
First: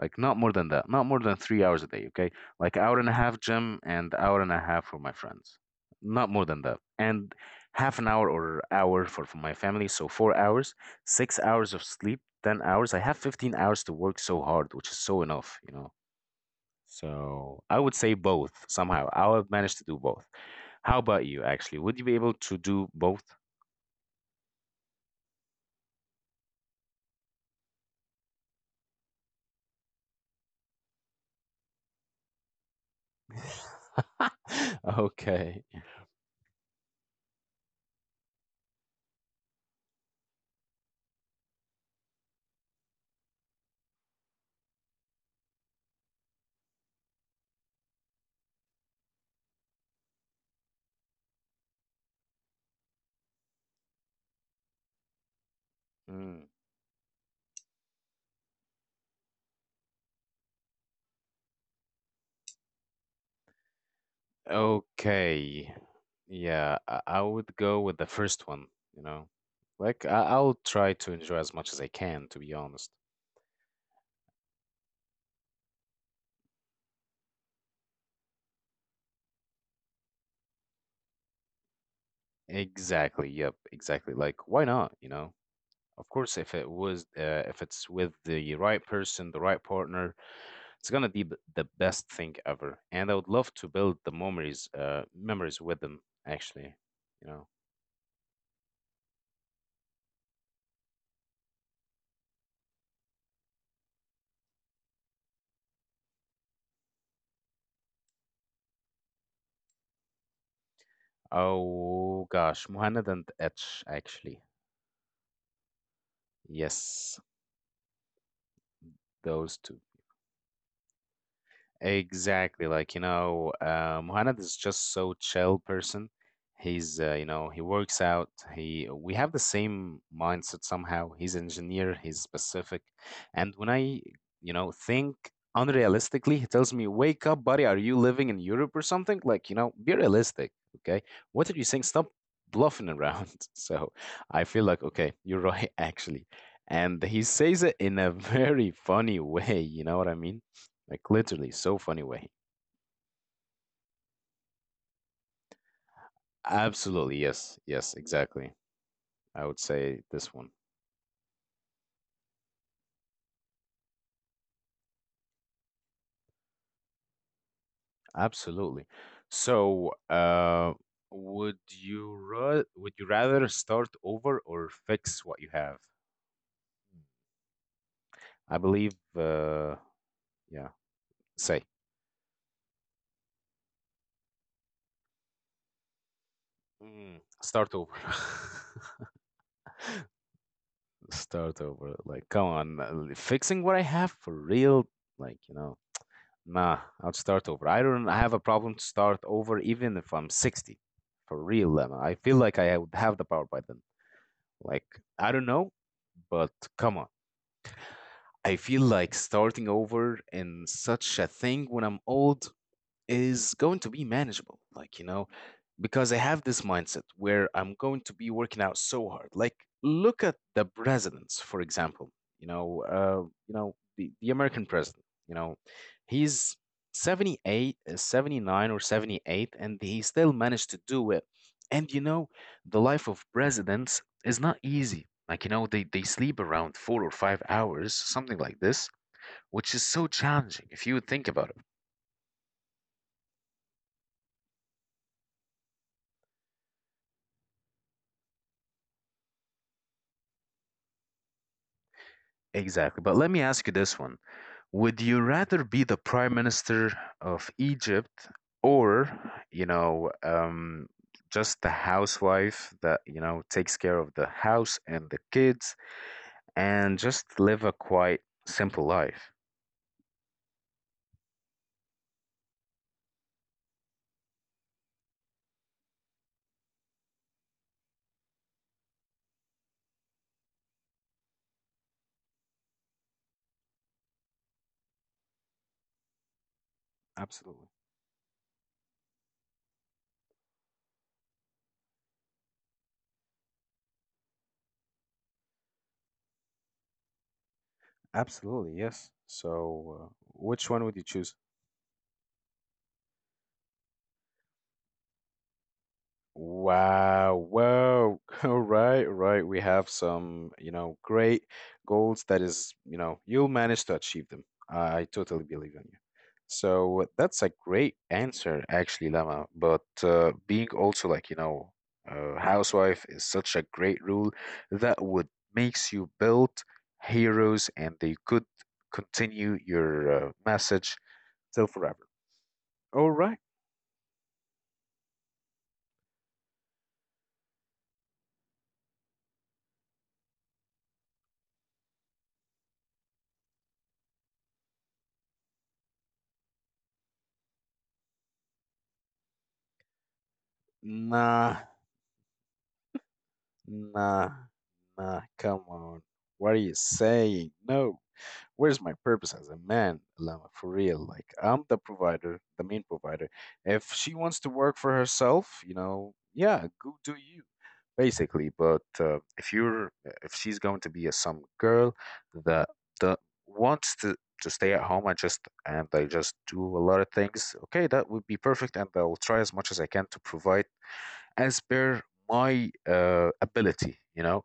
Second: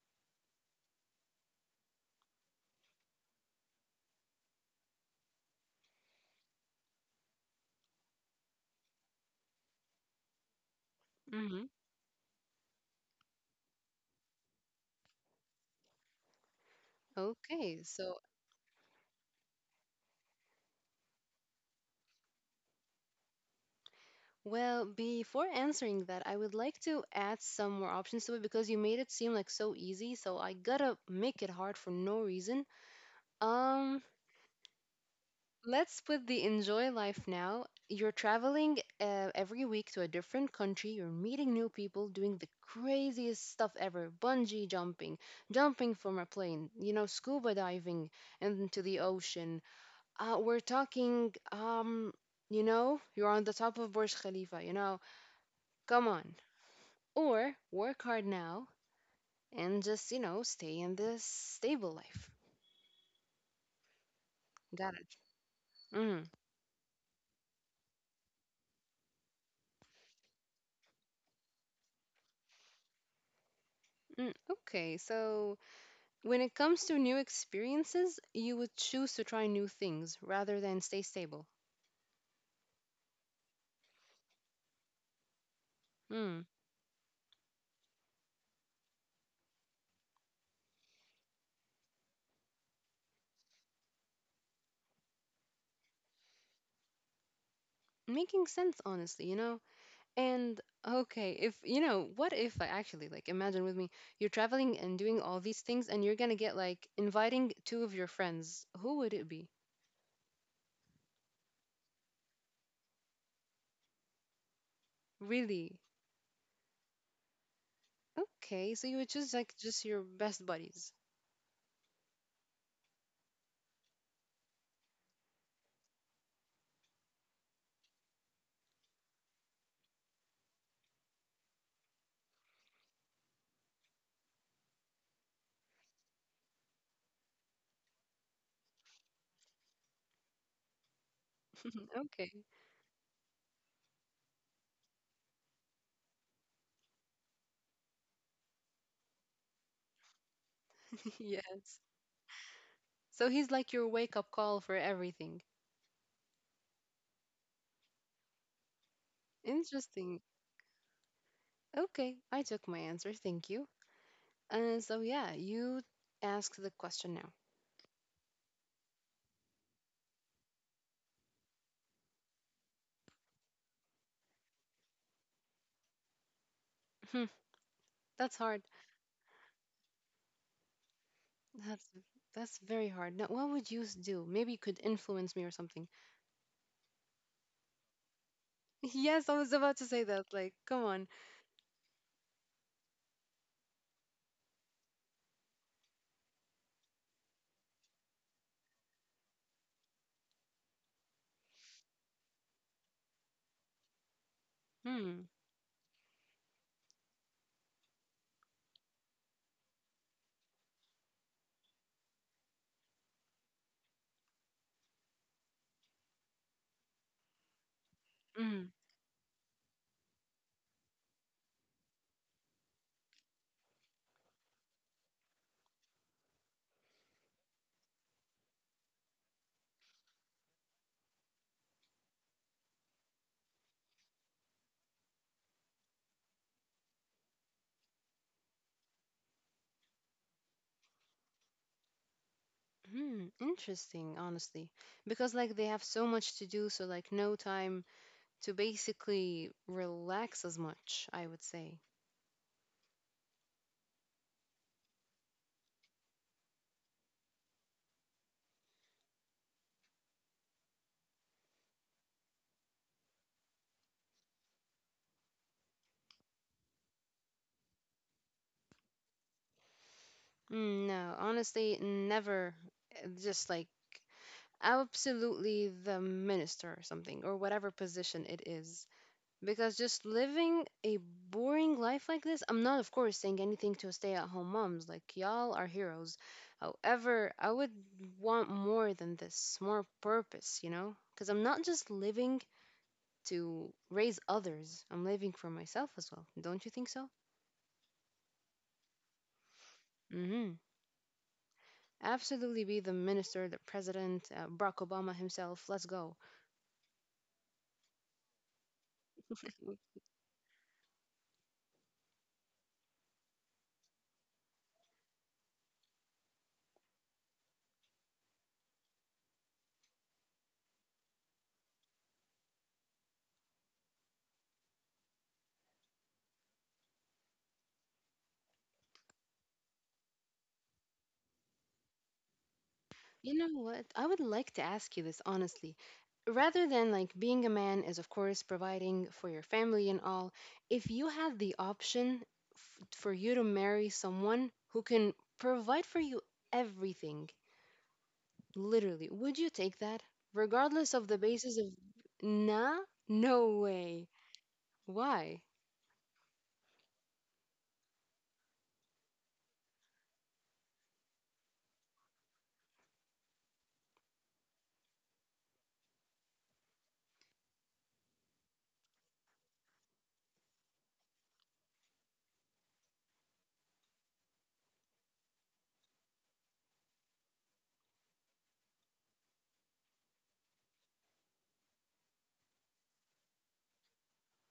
A: Like, not more than that. Not more than 3 hours a day, okay? Like, hour and a half gym and hour and a half for my friends. Not more than that. And half an hour or hour for my family, so 4 hours, six
B: Mm-hmm.
A: hours of sleep, 10 hours. I have 15 hours to work so hard, which is so enough, you know. So I
B: Okay,
A: would say
B: so.
A: both somehow. I'll manage to do both. How about you actually? Would you be able to do both?
B: Well, before answering that, I would like to add some more options to it because you made it seem like so easy, so I gotta make it hard for no reason. Um,
A: *laughs* Okay.
B: let's put the enjoy life now. You're traveling every week to a different country, you're meeting new people, doing the craziest stuff ever, bungee jumping, jumping from a plane, you know, scuba diving into the ocean. We're talking, you know, you're on the top of Burj Khalifa, you know. Come on.
A: Mm.
B: Or work hard now and just, you know, stay in this stable life. Got it.
A: Okay.
B: Mm,
A: Yeah, I would go with the first one, you know. Like I'll try to enjoy as much as I can, to be honest.
B: mm. Okay, so when it comes to new experiences, you would choose to try new things rather than stay stable.
A: Exactly. Yep, exactly. Like, why not, you know? Of course,
B: Mm.
A: if it was, if it's with the right person, the right partner, it's gonna be the best thing ever. And I would love to build the memories memories with them actually, you know.
B: Making sense, honestly, you know? And okay, if, you know, what if I actually, like, imagine with me, you're traveling and doing all these things and you're gonna get, like, inviting two of your friends. Who would it be?
A: Oh gosh, Muhannad and Etch actually.
B: Really?
A: Yes,
B: Okay, so you would choose,
A: those
B: like,
A: two.
B: just your best buddies.
A: Exactly. Like, you know, Muhammad is just so chill person. He's, you know, he works out. He, we have the same mindset somehow. He's engineer, he's specific. And when I, you know, think unrealistically, he tells me, "Wake up, buddy. Are you living in Europe or something?" Like, you know, be realistic, okay? What are you saying?
B: *laughs*
A: Stop
B: Okay.
A: bluffing around. *laughs* So I feel like, okay, you're right, *laughs* actually. And he says it in a very funny way, you know what I mean? Like,
B: *laughs*
A: literally, so
B: Yes.
A: funny way.
B: So he's like your wake up call for everything.
A: Absolutely, yes, yes, exactly. I would say
B: Interesting.
A: this one.
B: Okay, I took my answer. Thank you. And so yeah, you ask the question now.
A: Absolutely. So, would you rather start over or fix what you have?
B: Hmm, that's
A: I
B: hard.
A: believe, yeah, say,
B: That's that's very hard. Now, what would you do? Maybe you could influence me or something.
A: Start over.
B: *laughs*
A: *laughs*
B: Yes, I was about to say that. Like, come on.
A: Start over. Like, come on, fixing what I have for real. Like, you know. Nah, I'd start over. I don't have a problem to start over even if I'm 60. For real, Lemma. I feel like I would have the power by then. Like,
B: Hmm.
A: I don't know, but come on. I feel like starting over in such a thing when I'm old is going to be manageable. Like, you know, because I have this mindset where I'm going to be
B: Hmm.
A: working out so hard. Like, look at the presidents, for example. You know, the American president. You know, he's 78, 79 or 78, and he still managed to do it. And you know, the life of presidents is not easy. Like, you know, they sleep around 4 or 5 hours, something like this, which is so challenging if you would think about it.
B: Hmm. Interesting, honestly, because like they have so much to do, so like no time to basically relax as much, I would say.
A: Exactly. But let me ask you this one. Would you rather be the prime minister of Egypt or, you know, just the housewife that, you know, takes care of the house and the kids and just live a quite simple life?
B: Mm, no, honestly, never. Just like absolutely the minister or something, or whatever position it is. Because just living a boring life like this, I'm not, of course, saying anything to stay at home moms. Like, y'all are heroes. However, I would
A: Absolutely.
B: want more than this, more purpose, you know? Because I'm not just living to raise others, I'm living for myself as well. Don't you think so?
A: Absolutely, yes. So,
B: Mm hmm.
A: which one would you choose?
B: Absolutely be the minister, the president, Barack Obama himself. Let's go.
A: Wow. Wow. *laughs* All right, right. We have some, you know, great goals that is, you know, you'll manage to achieve them. I totally believe in you. So that's a great answer, actually, Lama. But being also like, you know, housewife is such a great rule that would makes you build heroes and they could continue your message till forever. All
B: You
A: right.
B: know what? I would like to ask you this honestly. Rather than like being a man is, of course, providing for your family and all, if you had the option for you to marry someone who can provide for you everything, literally, would you take that? Regardless of the basis
A: Nah,
B: of, nah, no way.
A: Nah, nah,
B: Why?
A: come on. What are you saying? No. Where's my purpose as a man, Lama? For real, like I'm the provider, the main provider. If she wants to work for herself, you know, yeah, go do you, basically. But if she's going to be a some girl that that wants to stay at home and just and I just do a lot of things, okay, that would be perfect, and I will try as much as I can to provide as per my ability, you know.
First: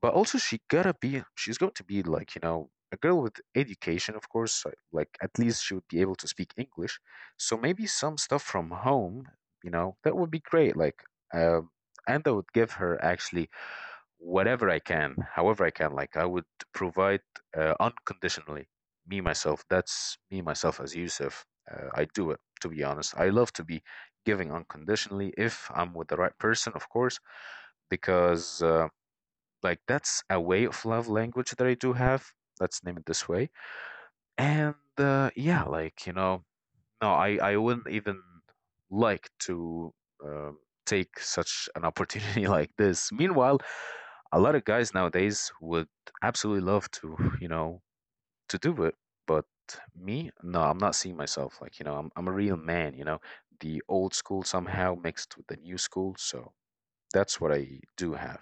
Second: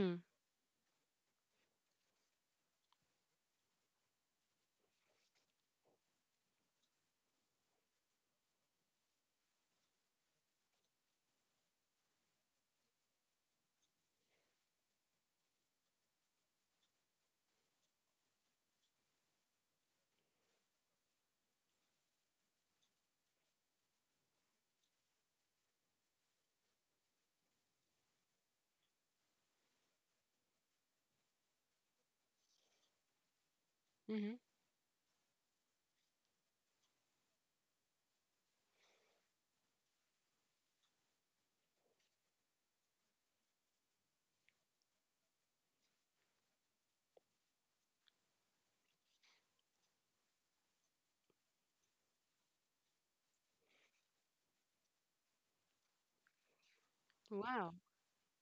A: But also, she's going to be like, you know, a girl with education, of course. Like, at least she would be able to speak English. So maybe some stuff from home, you know, that would be great. Like, um, and that would give her actually whatever I can, however I can. Like I would provide unconditionally. Me myself. That's me myself as Yusuf. I do it to be honest. I love to be giving unconditionally if I'm with the right person, of course, because like that's a way of love language that I do have. Let's name it this way.
B: Mm-hmm.
A: And yeah, like you know, no, I wouldn't even like to um, take such an opportunity *laughs* like this. Meanwhile, a lot of guys nowadays would absolutely love to, *laughs* you know, to do it. But me, no, I'm not seeing myself like, you know, I'm a real man, you know, the old school somehow mixed with the new school. So that's what
B: Wow.
A: I do have.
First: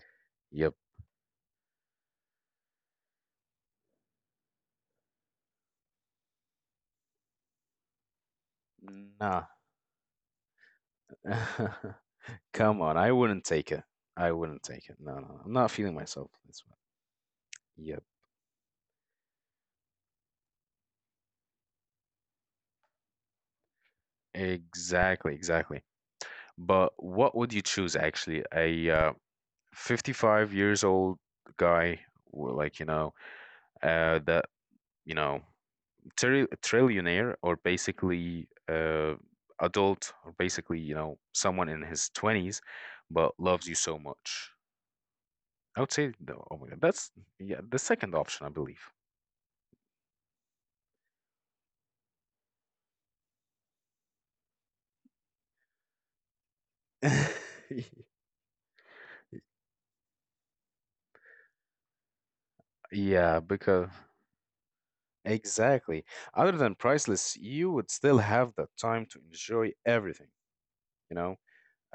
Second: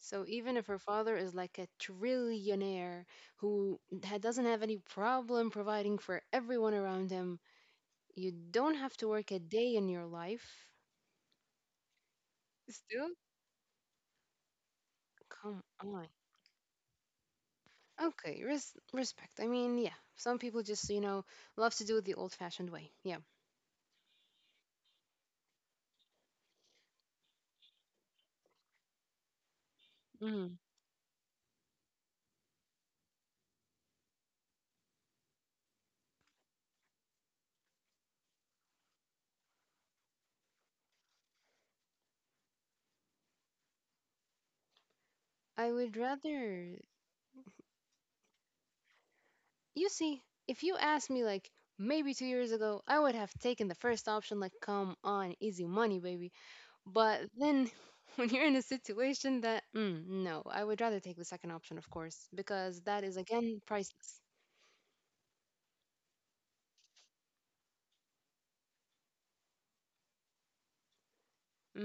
B: So even if
A: Yep.
B: her father is like a trillionaire who doesn't have any problem providing for everyone around him, you don't have to work a
A: Nah.
B: day in your life.
A: *laughs* Come on. I
B: Still,
A: wouldn't take it. I wouldn't take it. No, no, I'm
B: come
A: not feeling
B: on.
A: myself this way. Yeah.
B: Okay, respect. I mean, yeah, some people just, you know, love to do it the old fashioned way. Yeah.
A: Exactly, exactly. But what would you choose actually? A 55
B: Mhm.
A: years old guy, like, you know, that, you know, trillionaire or basically adult or basically, you know, someone in his 20s, but loves you so much. I
B: I
A: would
B: would
A: say, oh my God,
B: rather,
A: that's, yeah, the second option, I believe.
B: you see, if you asked me like maybe 2 years ago, I would have taken the first option, like, come on, easy money, baby. But then
A: *laughs*
B: *laughs* when you're in a situation that, mm, no, I would rather take the second option, of course, because that is
A: Yeah,
B: again
A: because
B: priceless.
A: exactly. Other than priceless, you would still have the time to enjoy everything. You know,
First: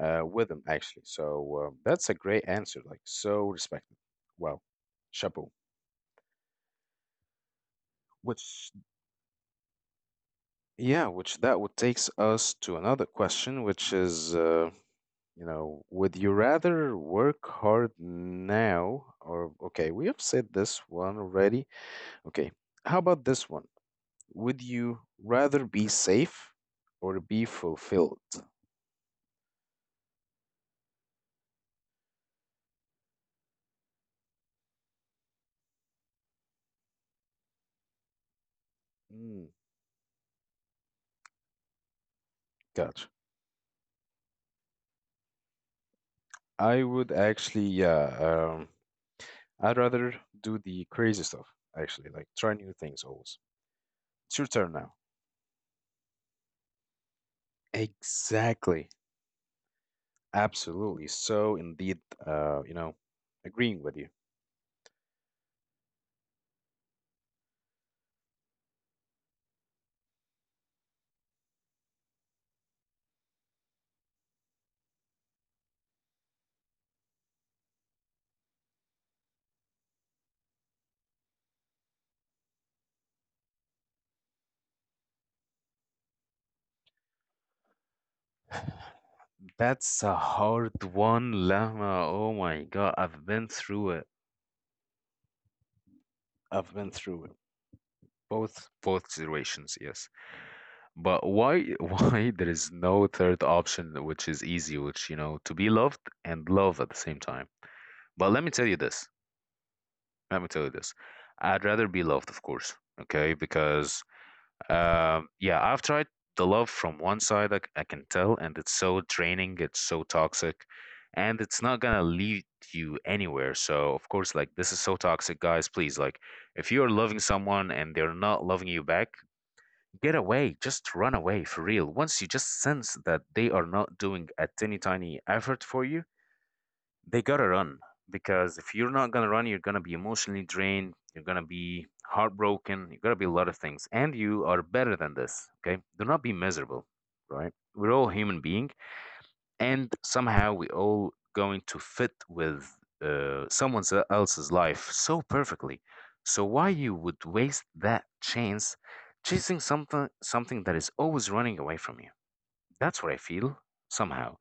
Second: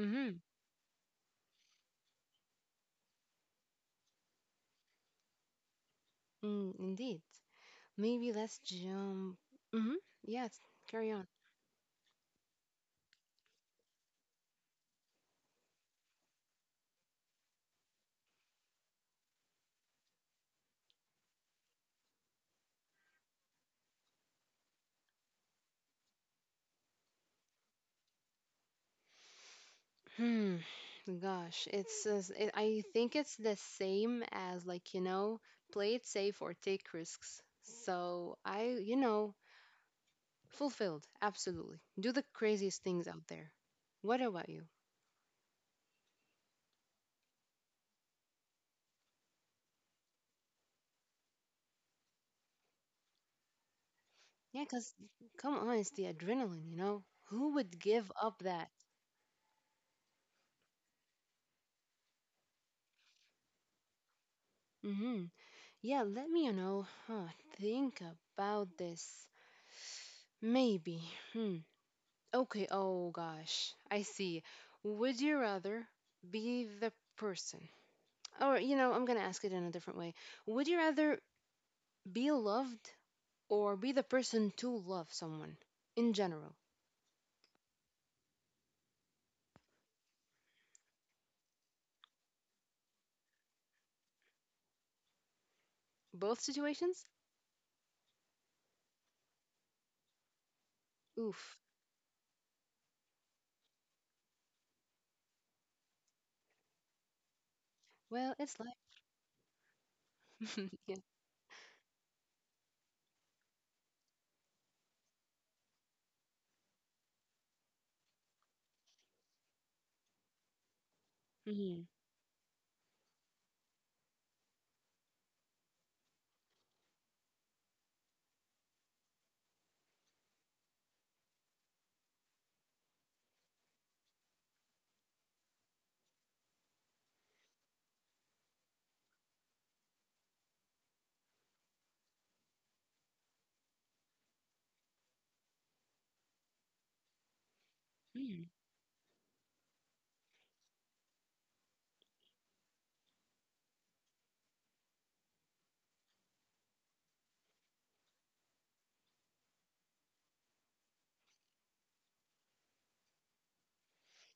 A: with them actually. So that's a great answer, like so respected. Wow, chapeau.
B: Mm, indeed. Maybe let's
A: Which
B: jump. Mm-hmm. Yes, carry
A: yeah,
B: on.
A: which that would takes us to another question, which is you know, would you rather work hard now or okay, we have said this one already. Okay, how about this one? Would you rather be safe or be fulfilled?
B: Hmm. Gosh, it's I think it's the same as like, you know, play it safe or take risks. So I, you know,
A: Mm,
B: fulfilled, absolutely. Do the craziest things
A: gotcha.
B: out there. What about you?
A: I would actually, yeah. I'd rather do the crazy stuff, actually, like try new things always. It's your
B: Yeah,
A: turn
B: because
A: now.
B: come on, it's the adrenaline, you know? Who would give up that?
A: Exactly. Absolutely. So indeed, you know, agreeing with you.
B: Mm-hmm. Yeah, let me, you know, think about this. Maybe. Hmm. Okay, oh gosh. I see. Would you rather be the person? Or, you know, I'm gonna ask it in a different way. Would you rather be loved or be the person to love someone in general?
A: *laughs* That's a hard one, Lama. Oh my God, I've been through it.
B: Both
A: I've
B: situations?
A: been through it. Both situations, yes. But
B: Oof.
A: why *laughs* why there is no third option which is easy, which you know, to be loved and love at the same time.
B: Well,
A: But
B: it's
A: let me tell you this. Let me
B: life.
A: tell you
B: *laughs* Yeah.
A: this. I'd rather be loved, of course. Okay, because yeah, I've tried the love from one side. I can tell, and it's so draining. It's so toxic, and it's not
B: Mm-hmm.
A: gonna lead you anywhere. So of course, like this is so toxic, guys. Please, like, if you're loving someone and they're not loving you back, get away. Just run away for real. Once you just sense that they are not doing a tiny, tiny effort for you they gotta run because if you're not gonna run, you're gonna be emotionally drained, you're gonna be heartbroken, you're gonna be a lot of things, and you are better than this. Okay, do not be miserable, right? We're all human
B: Hmm.
A: being, and somehow we all going to fit with someone else's life so perfectly. So why you would waste that chance chasing something that is always running away from you? That's what I feel somehow.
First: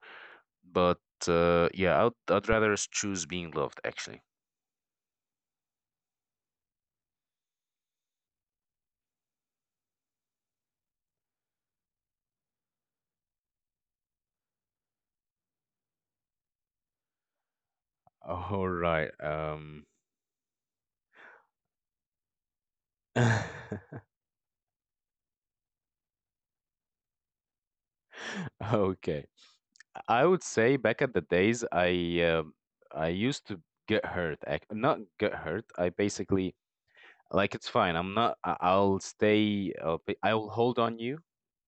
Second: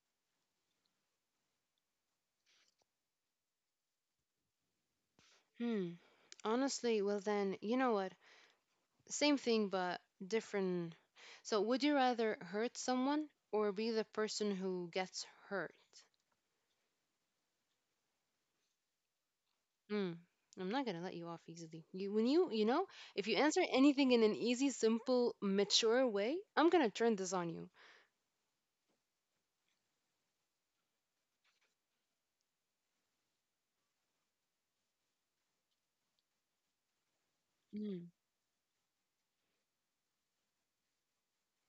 A: But yeah, I'd rather choose being loved actually.
B: Hmm. Honestly, well then, you know what? Same thing but different. So, would you rather hurt someone or be the person who gets hurt?
A: All right.
B: Mm, I'm not gonna let you off easily. You know, if you answer
A: *laughs*
B: anything in an easy, simple, mature way, I'm gonna turn this on you.
A: Okay. I would say back at the days, I used to get hurt. Not get hurt. I basically like it's fine.
B: Mm,
A: I'm not. I'll stay. I will hold on you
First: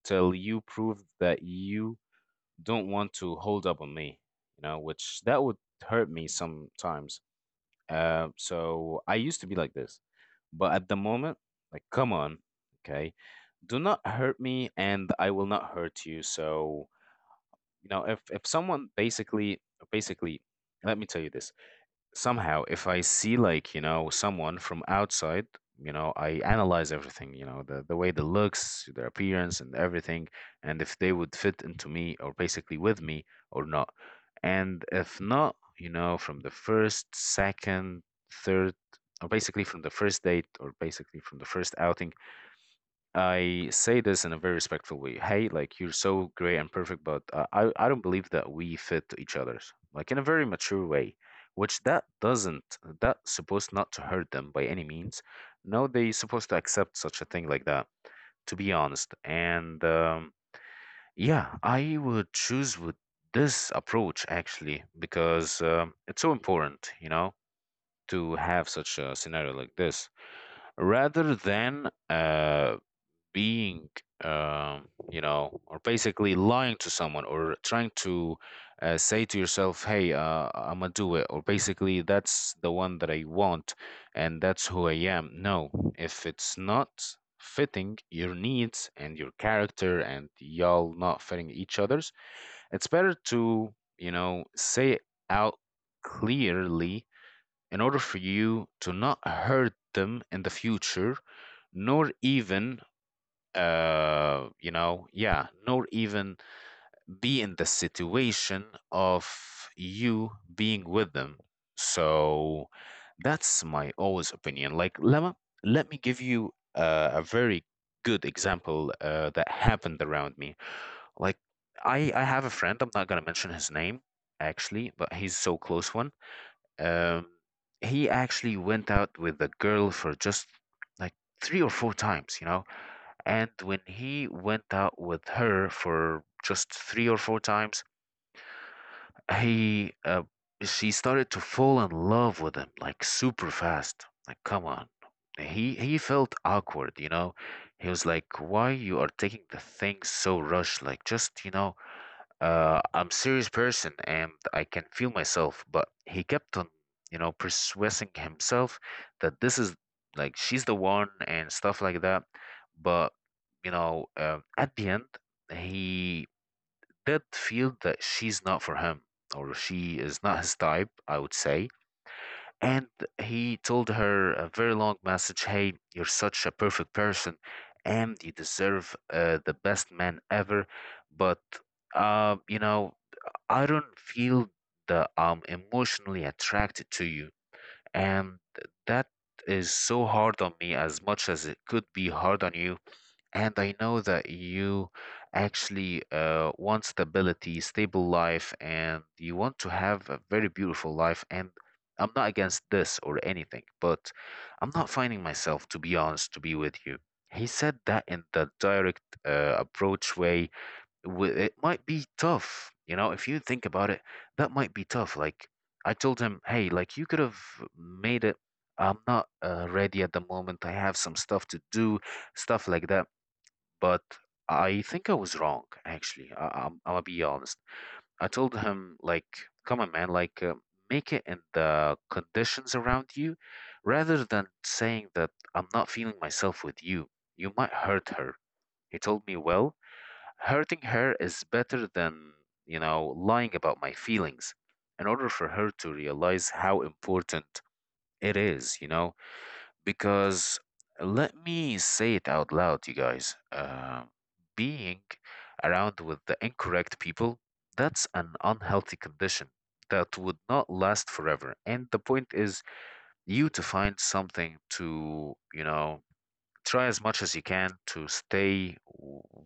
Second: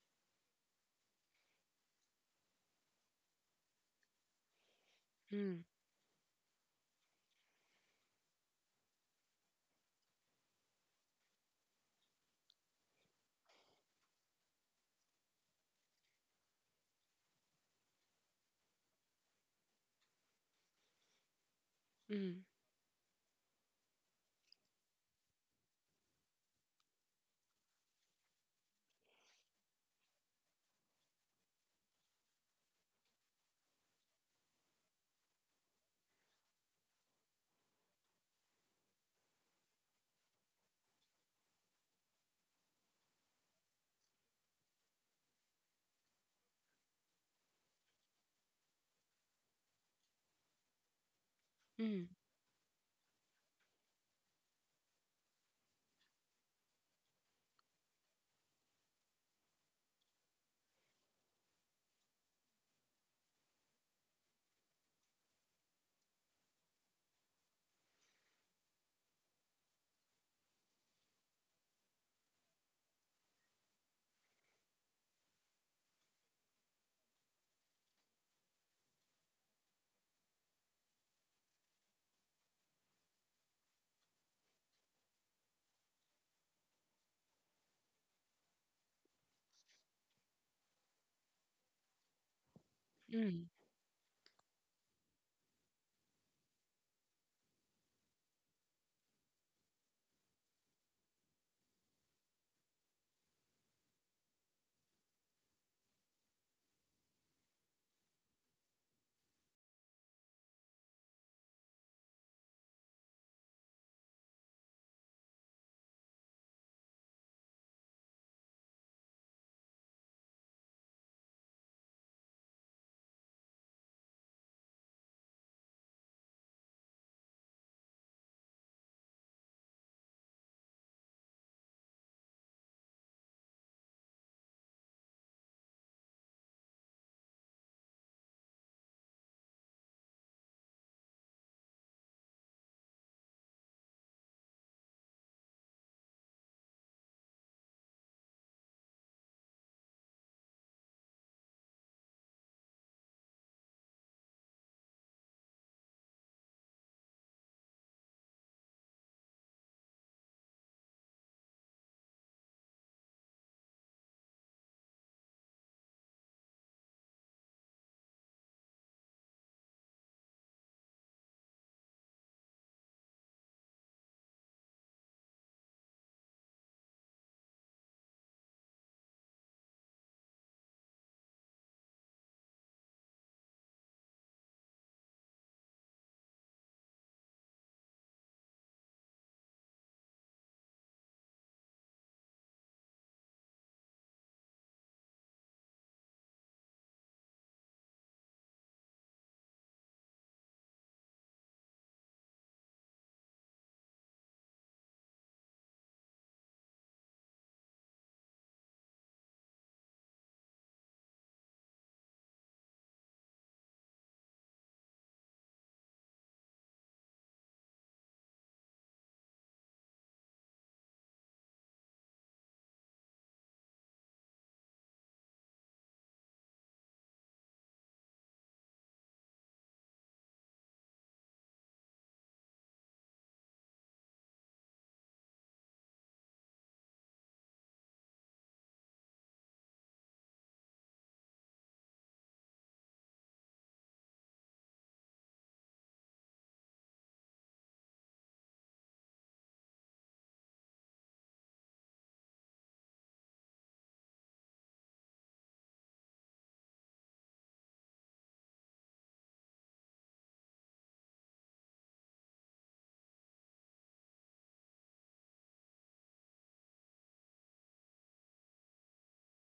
A: till you prove that you don't want to hold up on me. You know, which that would
B: mm,
A: hurt me sometimes. So I used to be like this, but at the moment, like, come on, okay, do not hurt me, and I will not hurt you. So you know, if someone basically, basically, let me tell you this:
B: mm,
A: somehow if I see like you know someone from outside, you know I analyze everything, you know the way they looks, their appearance and everything, and if they would fit into me or basically with me or not, and if not, you know, from the first second, third, or basically from the first date or basically from the first outing, I say this in a very respectful way. Hey, like you're so great and perfect, but I don't believe that we fit to each other's, like in a very mature way, which
B: mm,
A: that doesn't that supposed not to hurt them by any means. No, they supposed to accept such a thing like that. To be honest, and yeah, I would choose with this approach actually because it's so important, you know, to have such a scenario like this rather than being you know, or basically lying to someone or trying to say to yourself, hey I'm gonna do it or basically that's the one that I want and that's who I am. No, if it's not fitting your needs and your character and y'all not fitting each other's, it's better
B: mm,
A: to, you know, say it out clearly in order for you to not hurt them in the future, nor even nor even be in the situation of you being with them. So that's my always opinion, like Lema. Let me give you a very good example that happened around me. Like, I have a friend, I'm not going to mention his name actually, but he's so close one. Um, he actually went out with the girl for just like 3 or 4 times, you know. And when he went out with her for just 3 or 4 times, he she started to fall in love with him like super fast. Like, come on. He felt awkward, you know. He was like, "Why you are taking the thing so rush? Like, just you know, I'm serious person and I can feel myself. But he kept on, you know, persuading himself that this is like she's the one and stuff like that. But you know, at the end, he did feel that she's not for him or she is not his type. I would say. And he told her a very long message. Hey, you're such a perfect person, and you deserve the best man ever. But you know, I don't feel that I'm emotionally attracted to you. And that is so hard on me as much as it could be hard on you. And I know that you actually want stability, stable life, and you want to have a very beautiful life. And I'm not against this or anything, but I'm not finding myself, to be honest, to be with you. He said that in the direct approach way it might be tough. You know, if you think about it, that might be tough. Like, I told him, hey, like, you could have made it. I'm not ready at the moment. I have some stuff to do, stuff like that. But I think I was wrong, actually. I'm gonna be honest. I told him, like, come on, man, like, make it in the conditions around you rather than saying that I'm not feeling myself with you. You might hurt her. He told me, well, hurting her is better than, you know, lying about my feelings in order for her to realize how important it is, you know, because let me say it out loud, you guys. Being around with the incorrect people, that's an unhealthy condition that would not last forever. And the point is you to find something to, you know, try as much as you can to stay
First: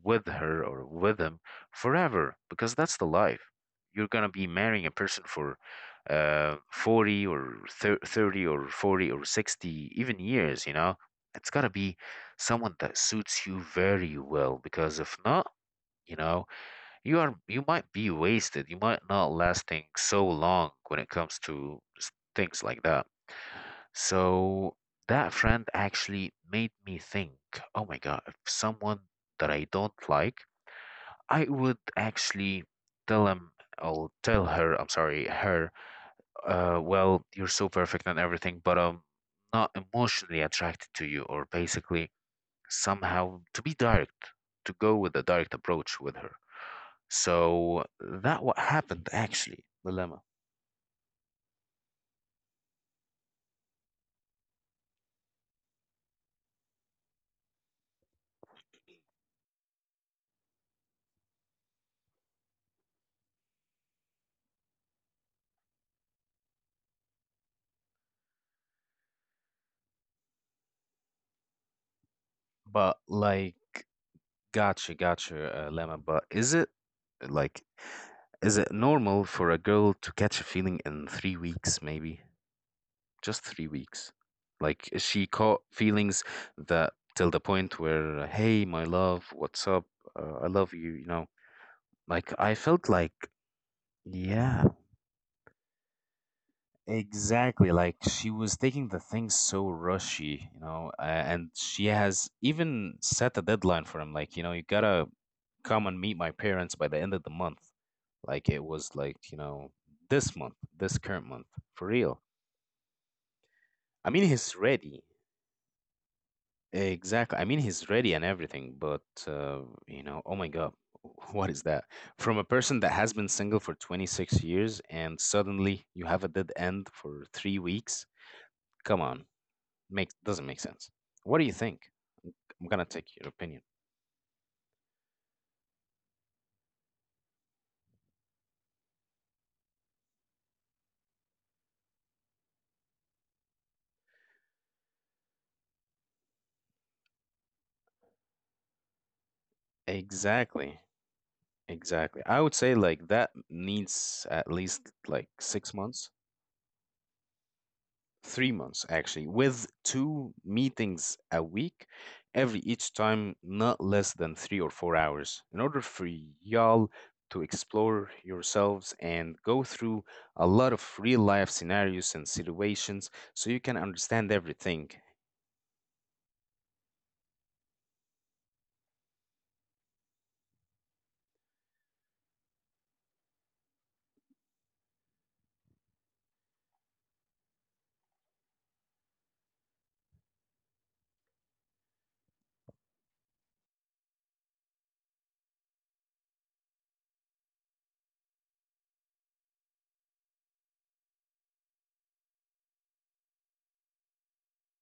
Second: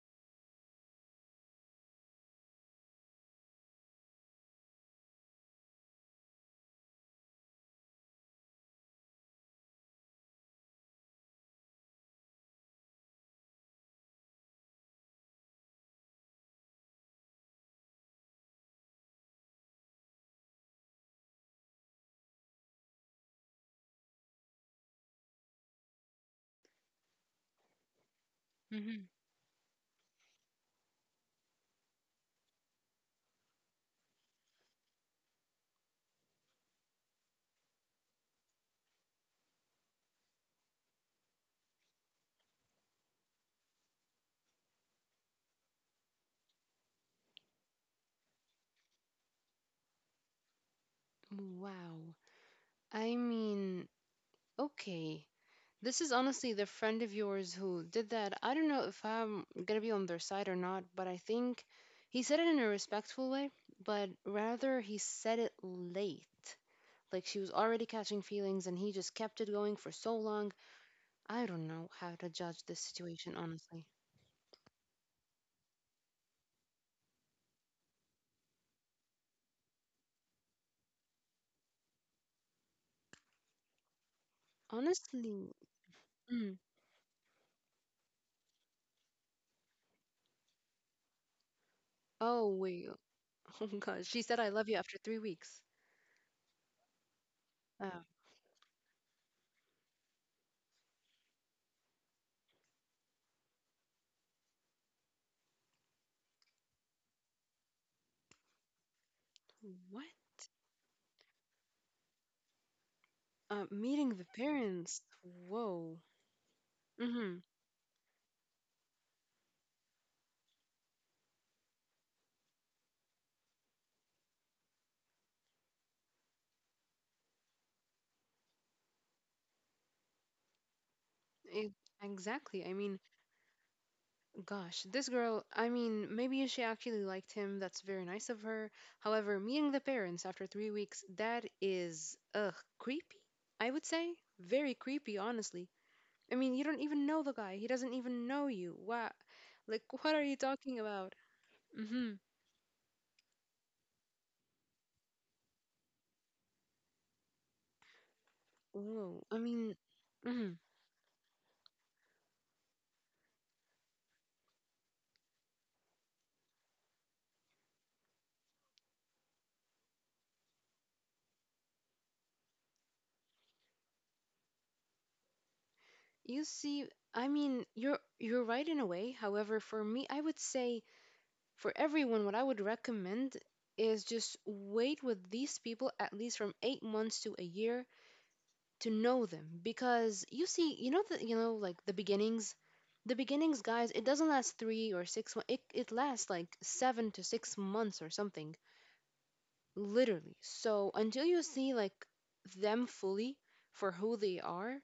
A: with her or with him forever because that's the life you're going to be marrying a person for 40 or 30 or 40 or 60 even years, you know. It's got to be someone that suits you very well because, if not, you know, you might be wasted. You might not lasting so long when it comes to things like that, so that friend actually made me think, oh my God, if someone
B: mhm.
A: that I don't like, I would actually tell him or tell her, I'm sorry, her, well, you're so perfect and everything, but I'm not emotionally attracted to you, or basically somehow to be direct, to go with a direct approach with her. So that what happened actually, dilemma.
B: Wow. I mean, okay. This is honestly the friend of yours who did that. I don't know if I'm gonna be on their side or not, but I think he said it in a respectful way, but rather he said it late. Like she was already catching feelings and he just kept it going for so long. I don't know how to judge this
A: But
B: situation,
A: like,
B: honestly.
A: gotcha, gotcha, Lama. But is it like, is it normal for a girl to catch a feeling in 3 weeks, maybe? Just 3 weeks. Like, is she
B: Honestly.
A: caught feelings
B: Mm.
A: that till the point where, hey, my love, what's up? I love you, you know? Like,
B: Oh,
A: I
B: wait.
A: felt like,
B: *laughs* Oh, gosh. She said, I love
A: yeah,
B: you after 3 weeks.
A: exactly,
B: Uh,
A: like she was taking the things so rushy, you know, and she has even set a deadline for him. Like, you know, you gotta come and meet my parents by the end of the month. Like, it was like, you know,
B: what?
A: this month, this current month, for real. I
B: Meeting the
A: mean, he's
B: parents.
A: ready.
B: Whoa. Mm-hmm.
A: Exactly. I mean, he's ready and everything, but, uh, you know, oh my God, *laughs* what is that? From a person that has been single for 26 years and suddenly you have a dead end for 3 weeks? Come on. Makes doesn't make sense. What do you think?
B: Exactly.
A: I'm
B: I
A: gonna
B: mean,
A: take your opinion.
B: gosh, this girl, I mean, maybe she actually liked him. That's very nice of her. However, meeting the parents after 3 weeks, that is, ugh, creepy, I would say. Very creepy, honestly. I mean, you don't even know the guy. He doesn't even know you. What? Like, what are you talking
A: Exactly.
B: about? Mm-hmm.
A: Exactly. I would say like that needs at least like 6 months, 3 months
B: Oh,
A: actually,
B: I mean,
A: with two
B: mm-hmm.
A: meetings a week, every each time not less than 3 or 4 hours, in order for y'all to explore yourselves and go through a lot of real life scenarios and situations so you can understand everything.
B: You see, I mean, you're right in a way. However, for me, I would say for everyone, what I would recommend is just wait with these people at least from 8 months to a year to know them because you know like the beginnings. The beginnings, guys, it doesn't last three or six. It lasts like 7 to 6 months or something, literally. So until you see like them fully for who they are,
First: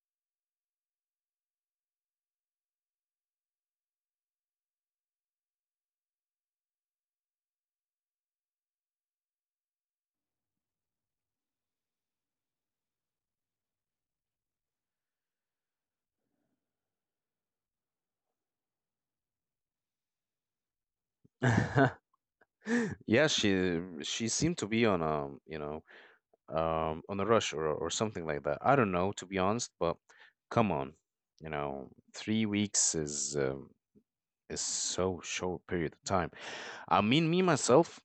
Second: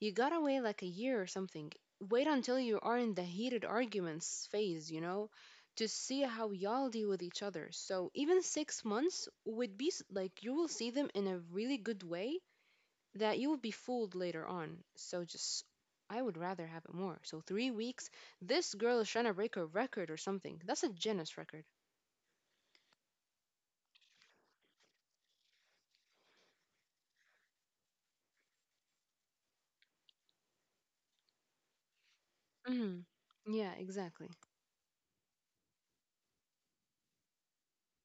B: you got away like a year or something. Wait until you are in the heated arguments phase, you know, to see how y'all deal with each other. So even 6 months would be like you will see them in a really good way that you will be fooled later on. So just, I would rather have it more. So 3 weeks, this girl is trying to break a record or something. That's a Guinness record.
A: *laughs* Yeah, she seemed to be on a rush or something like that. I don't know, to be honest, but come on, you know, 3 weeks
B: Hmm.
A: is um,
B: Yeah, exactly.
A: is so short period of time. I mean, me myself,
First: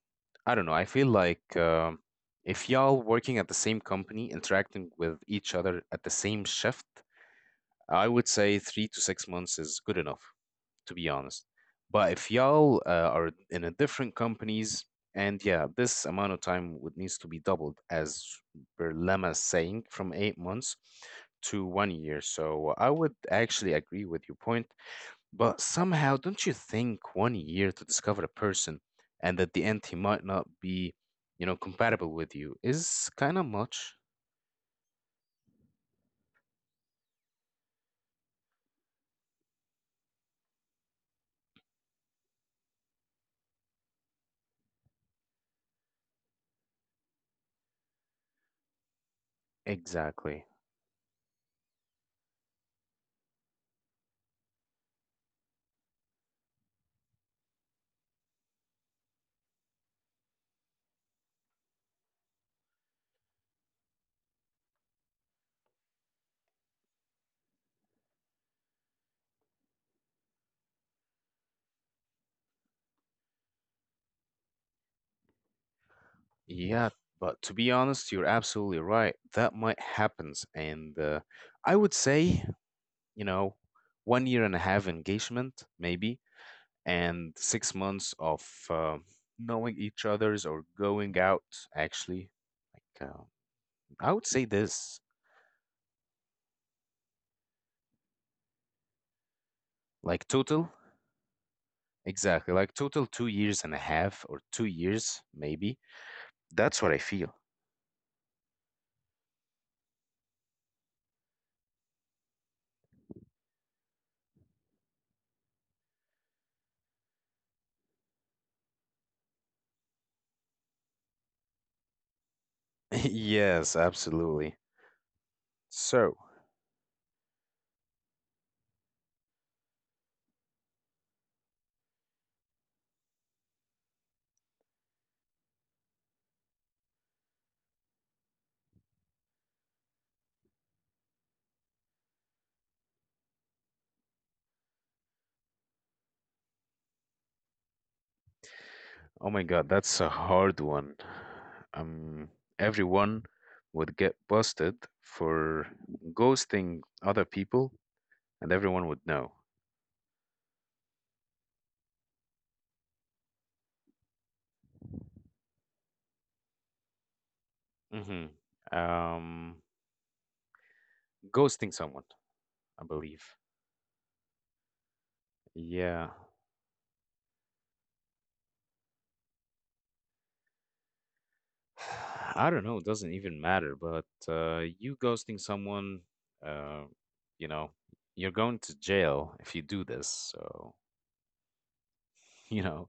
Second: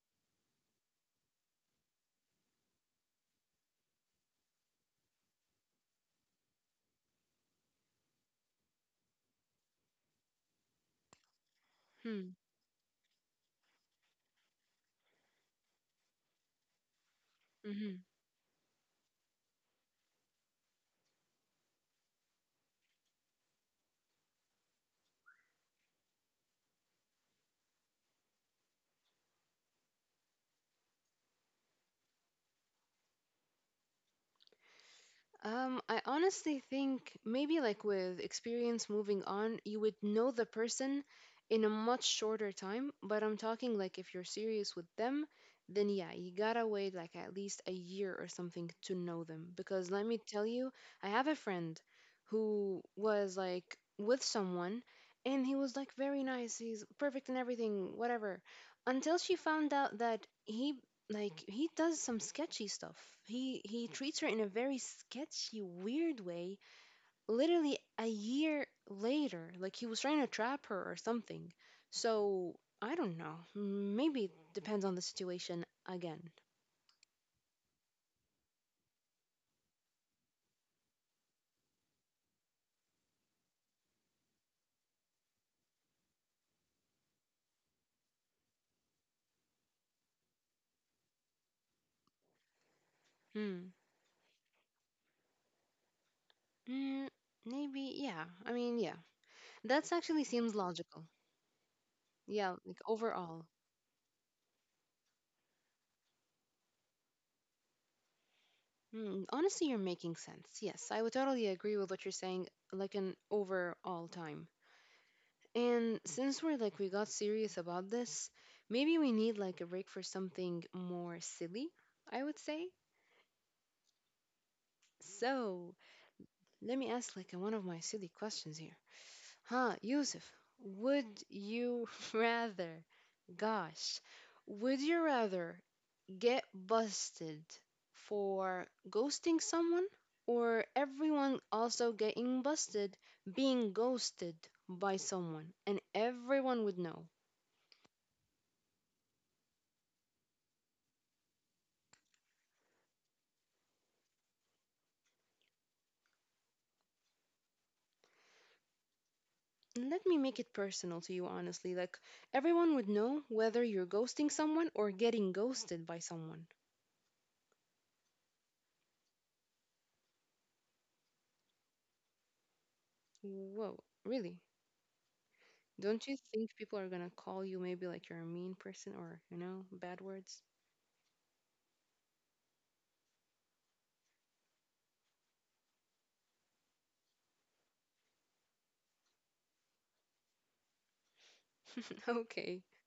A: I don't know. I feel like if y'all working at the same company, interacting with each other at the same shift, I would say 3 to 6 months is good enough, to be honest. But if
B: Hmm.
A: y'all are in a different companies, and yeah, this amount of time would needs to be doubled,
B: mhm.
A: as per Lema's saying, from 8 months to one year. So I would actually agree with your point, but somehow, don't you think one year to discover a person and at the end he might not be, you know, compatible with you is kind of much?
B: I honestly think maybe like with experience moving on, you would know the person in a much shorter time. But I'm talking like if you're serious with them, then yeah, you gotta wait like at least a year or something to know them. Because let me
A: Exactly.
B: tell you, I have a friend who was like with someone and he was like very nice, he's perfect in everything, whatever. Until she found out that he like he does some sketchy stuff. He treats her in a very sketchy, weird way. Literally a year later, like he was trying to trap her or something. So I don't know. Maybe it depends on the situation again.
A: Yeah, but to be honest, you're absolutely right. That might happens, and I would say, you know, one year and a half engagement, maybe, and 6 months of uh, knowing each other's or going out. Actually, like
B: Hmm.
A: I would say this,
B: Mm, maybe yeah. I mean yeah. That's actually
A: like
B: seems
A: total,
B: logical.
A: exactly,
B: Yeah,
A: like
B: like
A: total two
B: overall.
A: years and a half or 2 years, maybe. That's what I feel. *laughs*
B: Hmm, honestly, you're making sense. Yes, I would totally agree with what you're saying. Like an overall time. And since we got serious about this, maybe we need like a break for something more silly, I would say.
A: Yes, absolutely.
B: So,
A: So.
B: let me ask like one of my silly questions here. Huh, Yusuf, would you *laughs* rather, gosh, would you rather get busted for ghosting someone or everyone also getting busted being ghosted by someone and everyone would know?
A: Oh my God, that's a hard one. Um, Everyone would get busted for ghosting other people, and everyone would know.
B: Let me make it personal to you, honestly. Like, everyone would know whether you're ghosting someone or getting ghosted by someone.
A: hmm Um, Ghosting someone, I believe.
B: Whoa, really? Don't
A: Yeah.
B: you think people are gonna call you maybe like you're a mean person or, you know, bad words?
A: *sighs* I don't know. It doesn't even matter. But you ghosting someone, uh, you know, you're going to jail if you do this. So,
B: *laughs*
A: *laughs* you
B: Okay.
A: know,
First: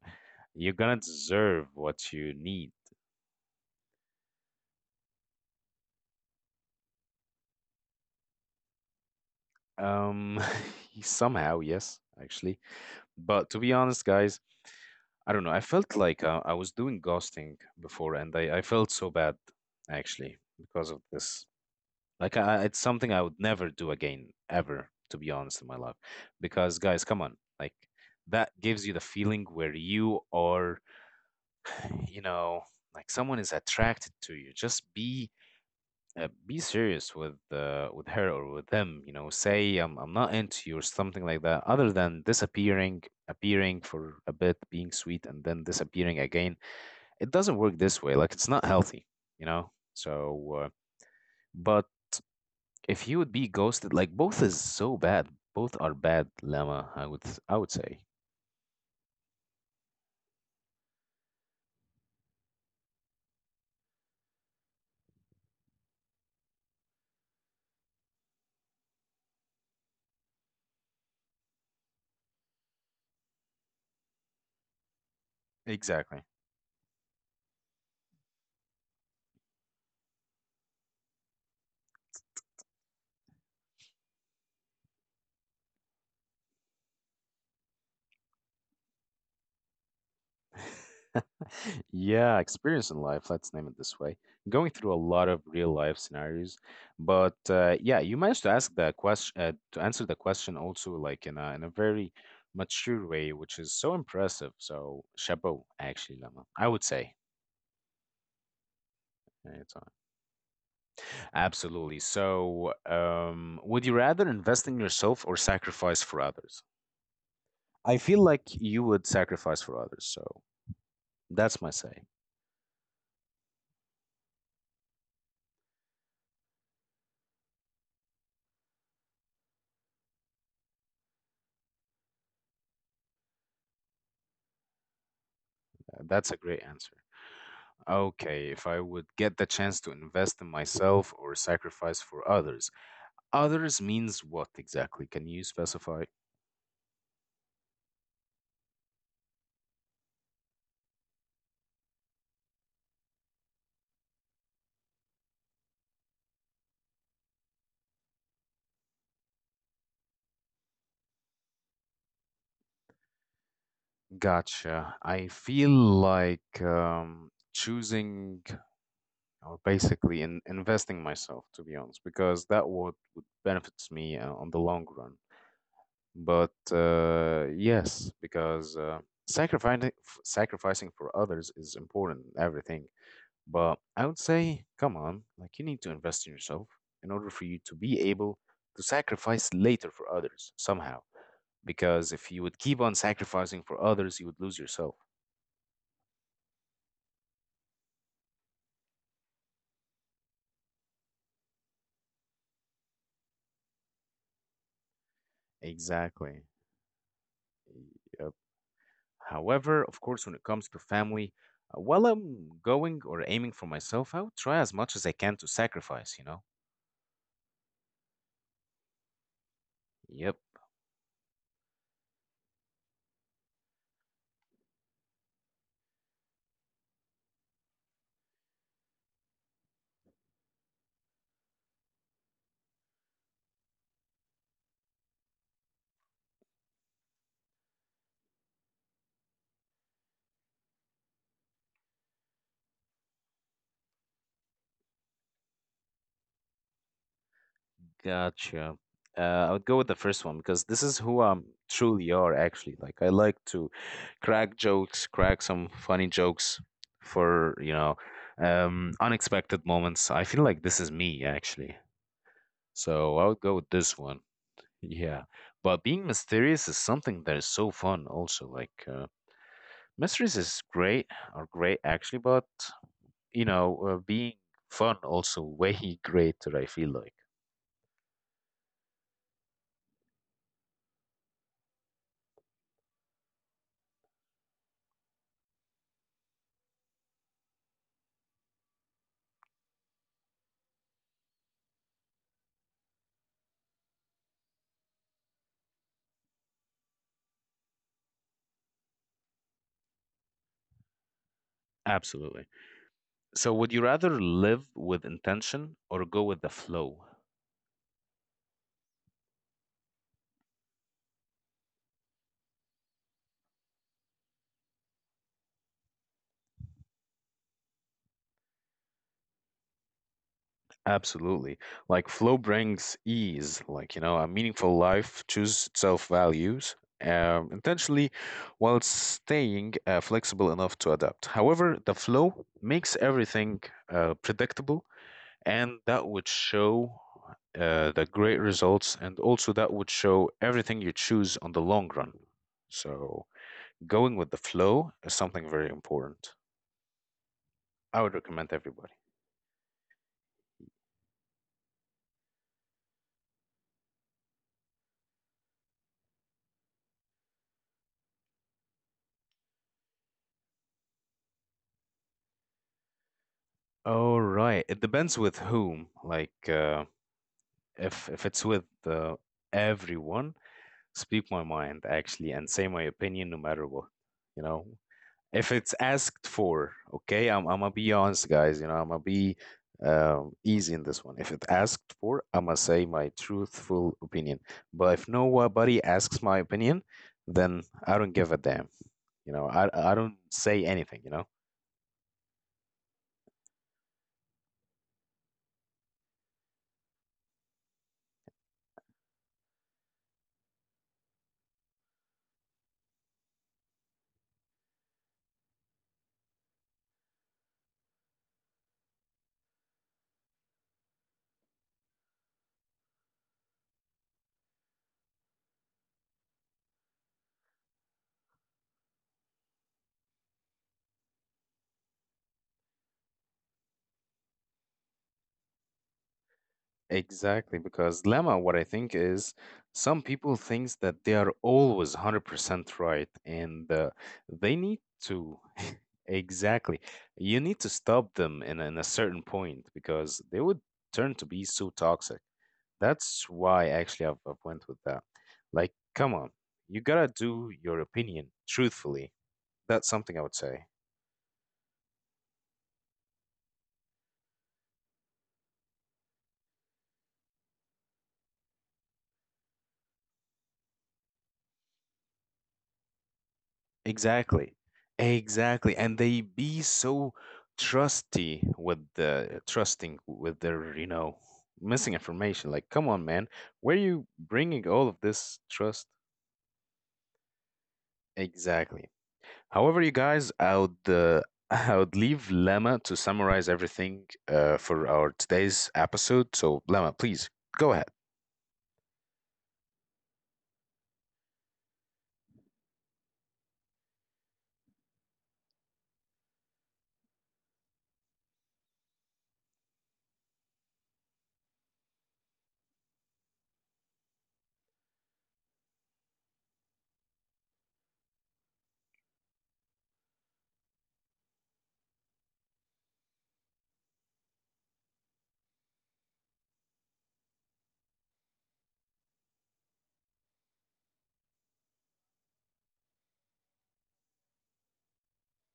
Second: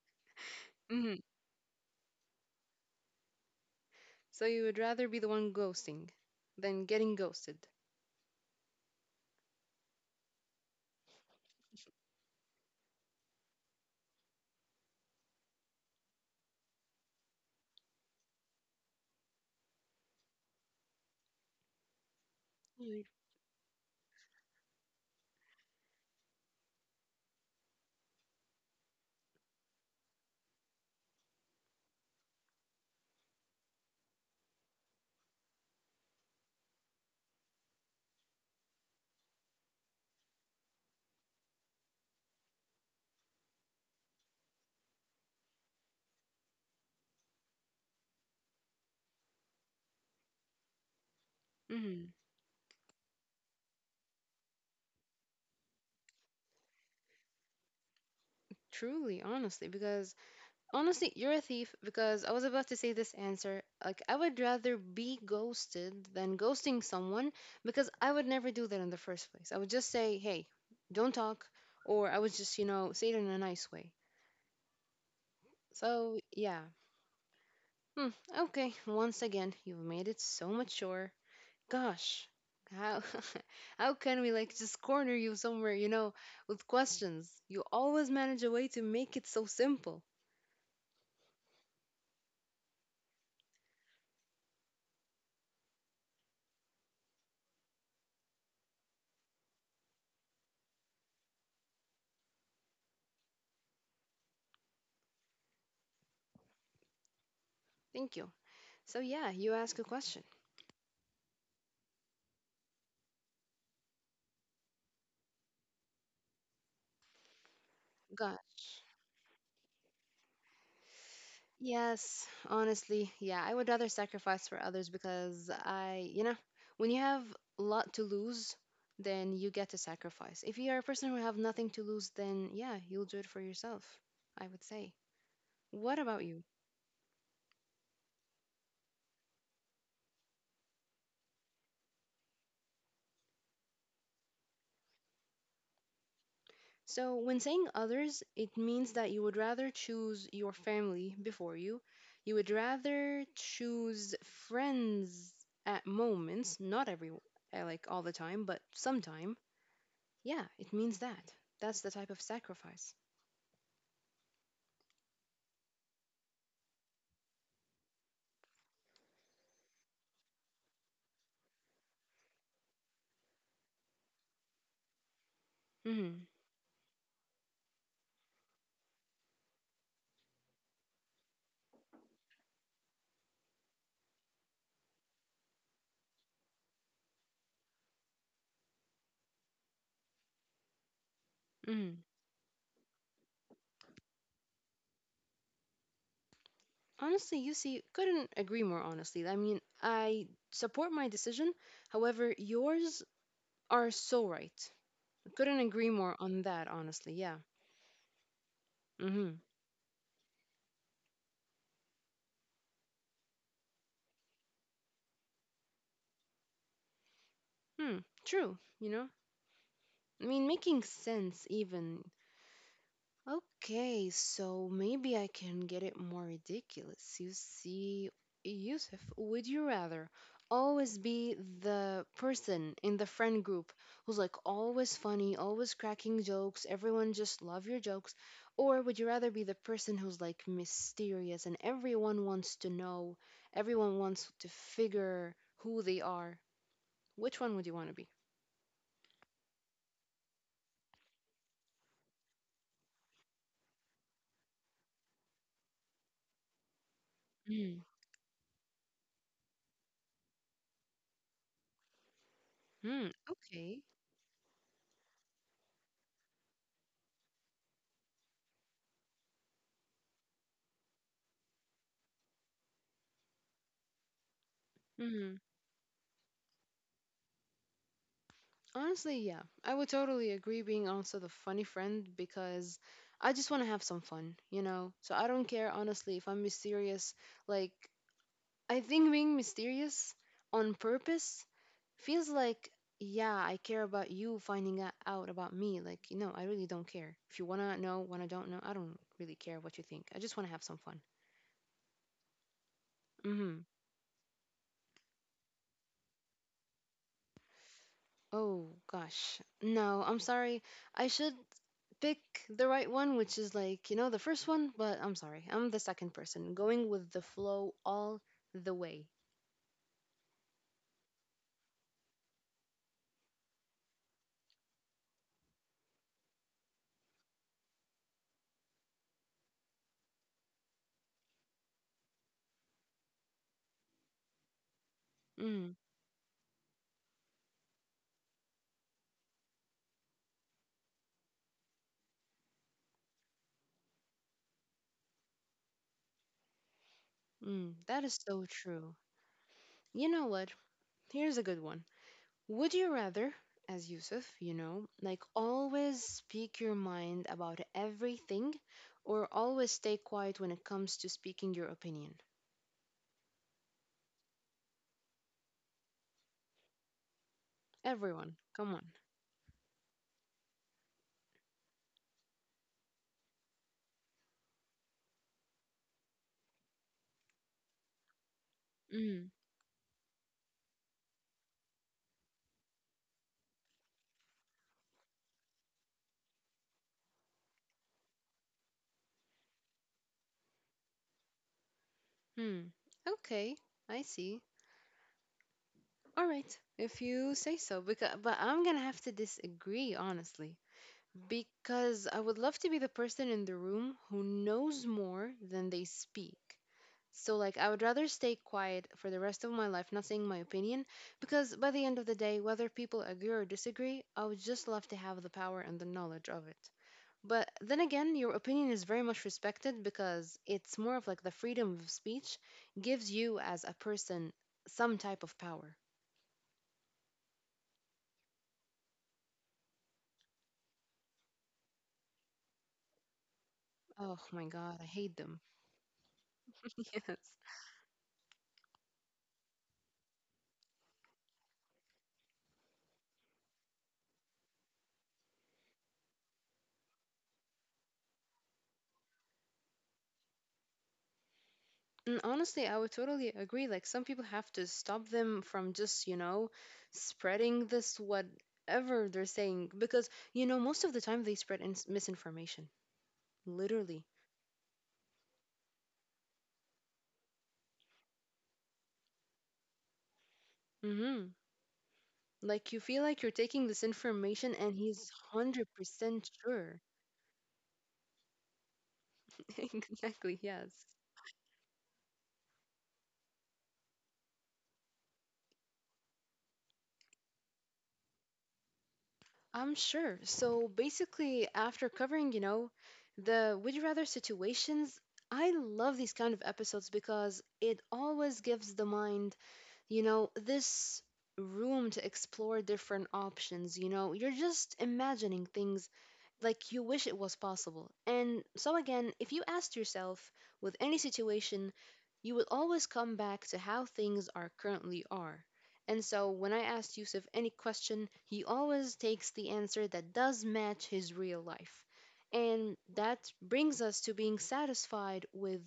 A: you're gonna
B: Hmm.
A: deserve what you need.
B: So you would rather be the one ghosting than getting ghosted?
A: Um, *laughs* somehow, yes, actually. But to be honest, guys, I don't know. I felt like I was doing ghosting before, and I felt so bad actually because of this. Like, it's something I would never do again, ever, to be honest, in my life. Because, guys, come on, like that gives you the feeling where you are, you know, like someone is attracted to you. Just be serious with her or with them, you know, say I'm not into you or something like that other than disappearing appearing for a bit, being sweet, and then disappearing again. It doesn't work this way, like it's not healthy, you know, so but
B: Mm-hmm.
A: if you would be ghosted, like both is so bad, both are bad, Lemma. I would say
B: Truly, honestly, because honestly, you're a thief because I was about to say this answer. Like, I would rather be ghosted than ghosting someone because I would never do that in the first place. I would just say, hey, don't talk, or I would just, you know, say it in a nice way.
A: exactly.
B: So, yeah. Hmm, okay, once again, you've made it so mature. Gosh, how *laughs* how can we like just corner you somewhere, you know, with questions? You always manage a way to make it so simple.
A: Yeah, experience in life, let's name it this way. Going through a lot of real life scenarios. But yeah, you managed to ask the question, to answer the question also like in a very mature way, which is so impressive. So, chapeau, actually, Lama, I would say.
B: Thank you. So yeah,
A: Yeah,
B: you
A: it's, uh,
B: ask a question.
A: Absolutely. So, would you rather invest in yourself or sacrifice for others? I feel like you
B: Gosh.
A: would sacrifice for others. So, that's my say.
B: Yes, honestly, yeah, I would rather sacrifice for others because I, you know, when you have a lot to lose, then you get to sacrifice. If you are a person who have nothing to lose, then yeah, you'll do it for yourself, I would say. What about
A: That's a
B: you?
A: great answer. Okay, if I would get the chance to invest in myself or sacrifice for others. Others means what exactly? Can you specify?
B: So, when saying others, it means that you would rather choose your family before you. You would rather choose friends at moments, not every, like all the time, but sometime. Yeah, it means that. That's the type of sacrifice.
A: Gotcha. I feel like choosing or basically investing myself, to be honest, because that would benefits me on the long run.
B: hmm
A: But yes, because sacrificing for others is important in everything. But I would say, come on, like you need to invest in yourself in order for you to be able to sacrifice later for others somehow.
B: hmm
A: Because if you would keep on sacrificing for others, you would lose yourself.
B: Honestly, you see, couldn't agree more honestly. I mean, I support my decision. However, yours are so right. Couldn't agree more on
A: Exactly.
B: that, honestly. Yeah.
A: Yep.
B: mm hmm
A: However, of course, when it comes to family, while I'm going or aiming for myself, I would try as much as I can to sacrifice, you know?
B: Hmm. True. You know, I
A: Yep.
B: mean, making sense even okay, so maybe I can get it more ridiculous. You see, Yusuf, would you rather always be the person in the friend group who's like always funny, always cracking jokes, everyone just love your jokes, or would you rather be the person who's like mysterious and everyone wants to know, everyone wants to figure who they are? Which one would you want to be?
A: Gotcha. I would go with the first one because this is who I'm truly are actually. Like I like to crack jokes, crack some funny jokes for, you
B: Mm.
A: know, unexpected moments. I feel like this is me actually.
B: Hmm.
A: So I would go with
B: Okay.
A: this one. Yeah. But being mysterious is something that is so fun also. Like mysteries is great are great actually, but you know, being fun also way *laughs* greater, I feel like.
B: Honestly, yeah, I would totally agree being also the funny friend because I just want to have some fun, you know? So I don't care, honestly, if I'm mysterious. Like, I think being mysterious on purpose feels like, yeah, I care about you finding out about me. Like, no, I really don't care. If you want to know, want to don't know, I don't really care what you think. I just want to have some fun.
A: Absolutely.
B: Mm
A: So,
B: hmm.
A: would you rather live with intention or go with the flow?
B: Oh, gosh. No, I'm sorry. I should pick the right one, which is like, you know, the first one, but I'm sorry, I'm the second person, going with the flow all the way.
A: Absolutely. Like flow brings ease, like, you know, a meaningful life chooses itself values intentionally while staying flexible enough to adapt. However, the flow makes everything predictable, and
B: Mm,
A: that would show the great results and also that would show everything you choose on the long run. So going with the flow is something very important.
B: mm,
A: I
B: that
A: would
B: is so
A: recommend everybody.
B: true. You know what? Here's a good one. Would you rather, as Yusuf, you know, like always speak your mind about everything or always stay quiet when it comes to speaking your opinion?
A: All right. It depends with whom. Like, if if
B: Everyone,
A: it's with
B: come on.
A: uh, everyone, speak my mind actually and say my opinion no matter what. You know, if it's asked for, okay, I'm gonna be honest, guys, you know, I'm gonna
B: Mm,
A: be easy in this one. If it asked for, I'm gonna say my truthful opinion, but if nobody asks my opinion, then I don't give a damn, you know, I don't say anything. You know.
B: mm. Okay, I see. All right, if you say so. Because, but I'm gonna have to disagree, honestly, because I would love to be the person in the room who knows more than they speak. So, like, I would rather stay quiet for the rest of my life, not saying my opinion, because by the end of the day, whether people agree or disagree, I would just love to have the power and the knowledge of it. But then again, your opinion is very much respected because it's more of like the freedom of speech gives you as a person some type of power.
A: Exactly, because Lemma, what I think is some people thinks that they are always 100% right, and
B: Oh my
A: they need
B: God, I hate
A: to
B: them.
A: *laughs* exactly.
B: *laughs* Yes.
A: You need to stop them in a certain point because they would turn to be so toxic. That's why actually I've went with that. Like, come on, you gotta do your opinion truthfully. That's something I would say.
B: And honestly, I would totally agree. Like, some people have to stop them from just, you know, spreading this whatever they're saying. Because, you know, most of the time they spread ins misinformation, literally.
A: Exactly. Exactly. And they be so trusty with the trusting with their, you
B: Mm-hmm.
A: know, missing information.
B: Like, you
A: Like, come
B: feel
A: on,
B: like you're
A: man,
B: taking this
A: where are you
B: information and
A: bringing all
B: he's
A: of this trust?
B: 100% sure.
A: Exactly.
B: *laughs*
A: However, you
B: Exactly,
A: guys, I
B: yes.
A: would *laughs* I would leave Lemma to summarize everything for our today's episode. So, Lemma, please go ahead.
B: I'm sure. So basically, after covering, you know, the would you rather situations, I love these kind of episodes because it always gives the mind, you know, this room to explore different options. You know, you're just imagining things like you wish it was possible. And so, again, if you asked yourself with any situation, you will always come back to how things are currently are. And so when I asked Yusuf any question, he always takes the answer that does match his real life. And that brings us to being satisfied with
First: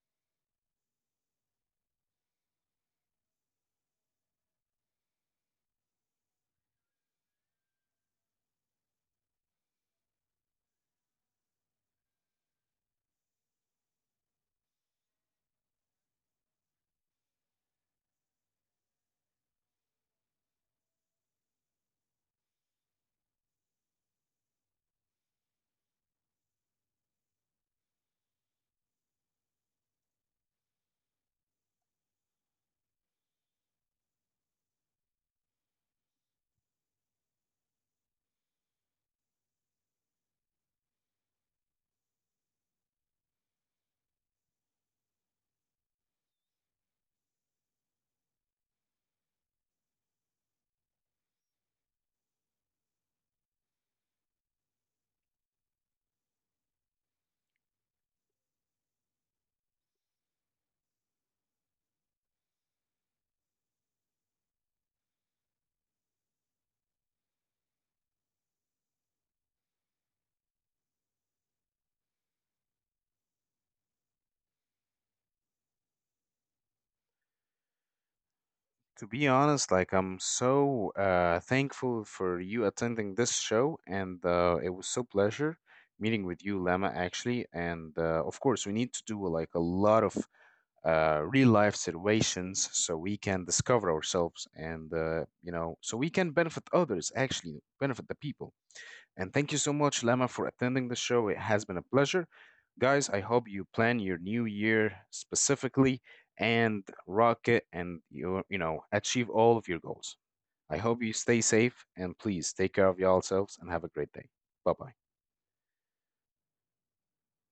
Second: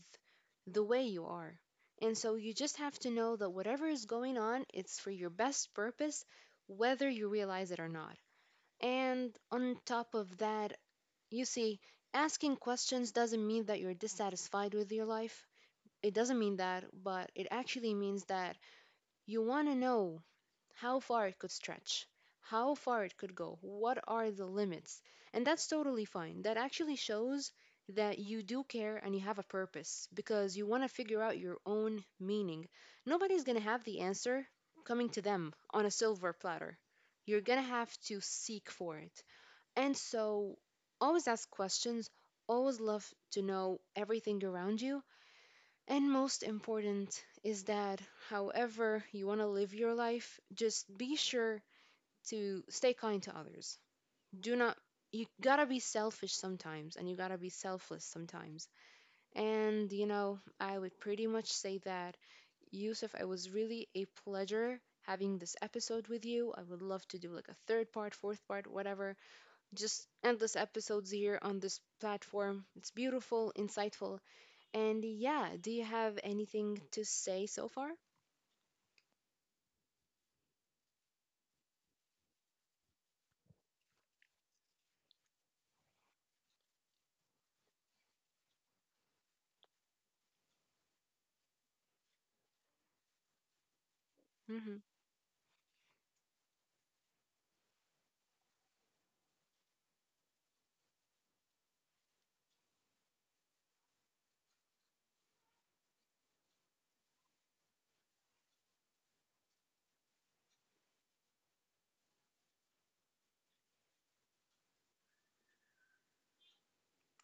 B: the way you are. And so you just have to know that whatever is going on, it's for your best purpose, whether you realize it or not. And on top of that, you see, asking questions doesn't mean that you're dissatisfied with your life. It doesn't mean that, but it actually means that you want to know how far it could stretch, how far it could go, what are the limits. And that's totally fine. That actually shows that you do care and you have a purpose because you want to figure out your own meaning. Nobody's going to have the answer coming to them on a silver platter. You're going to have to seek for it. And so always ask questions, always love to know everything around you, and most important is that however you want to live your life, just be sure to stay kind to others. Do not— you gotta be selfish sometimes and you gotta be selfless sometimes. And you know, I would pretty much say that, Yusuf, it was really a pleasure having this episode with you. I would love to do like a third part, fourth part, whatever, just endless episodes here on this platform. It's beautiful, insightful. And yeah, do you have anything to say so far?
A: To be honest, like I'm so thankful for you attending this show, and it was so pleasure meeting with you, Lama, actually. And of course, we need to do like a lot of real life situations so we can discover ourselves,
B: Mm-hmm.
A: and you know, so we can benefit others, actually benefit the people. And thank you so much, Lama, for attending the show. It has been a pleasure. Guys, I hope you plan your new year specifically and rock it and you know achieve all of your goals. I hope you stay safe and please take care of yourselves and have a great day. Bye bye.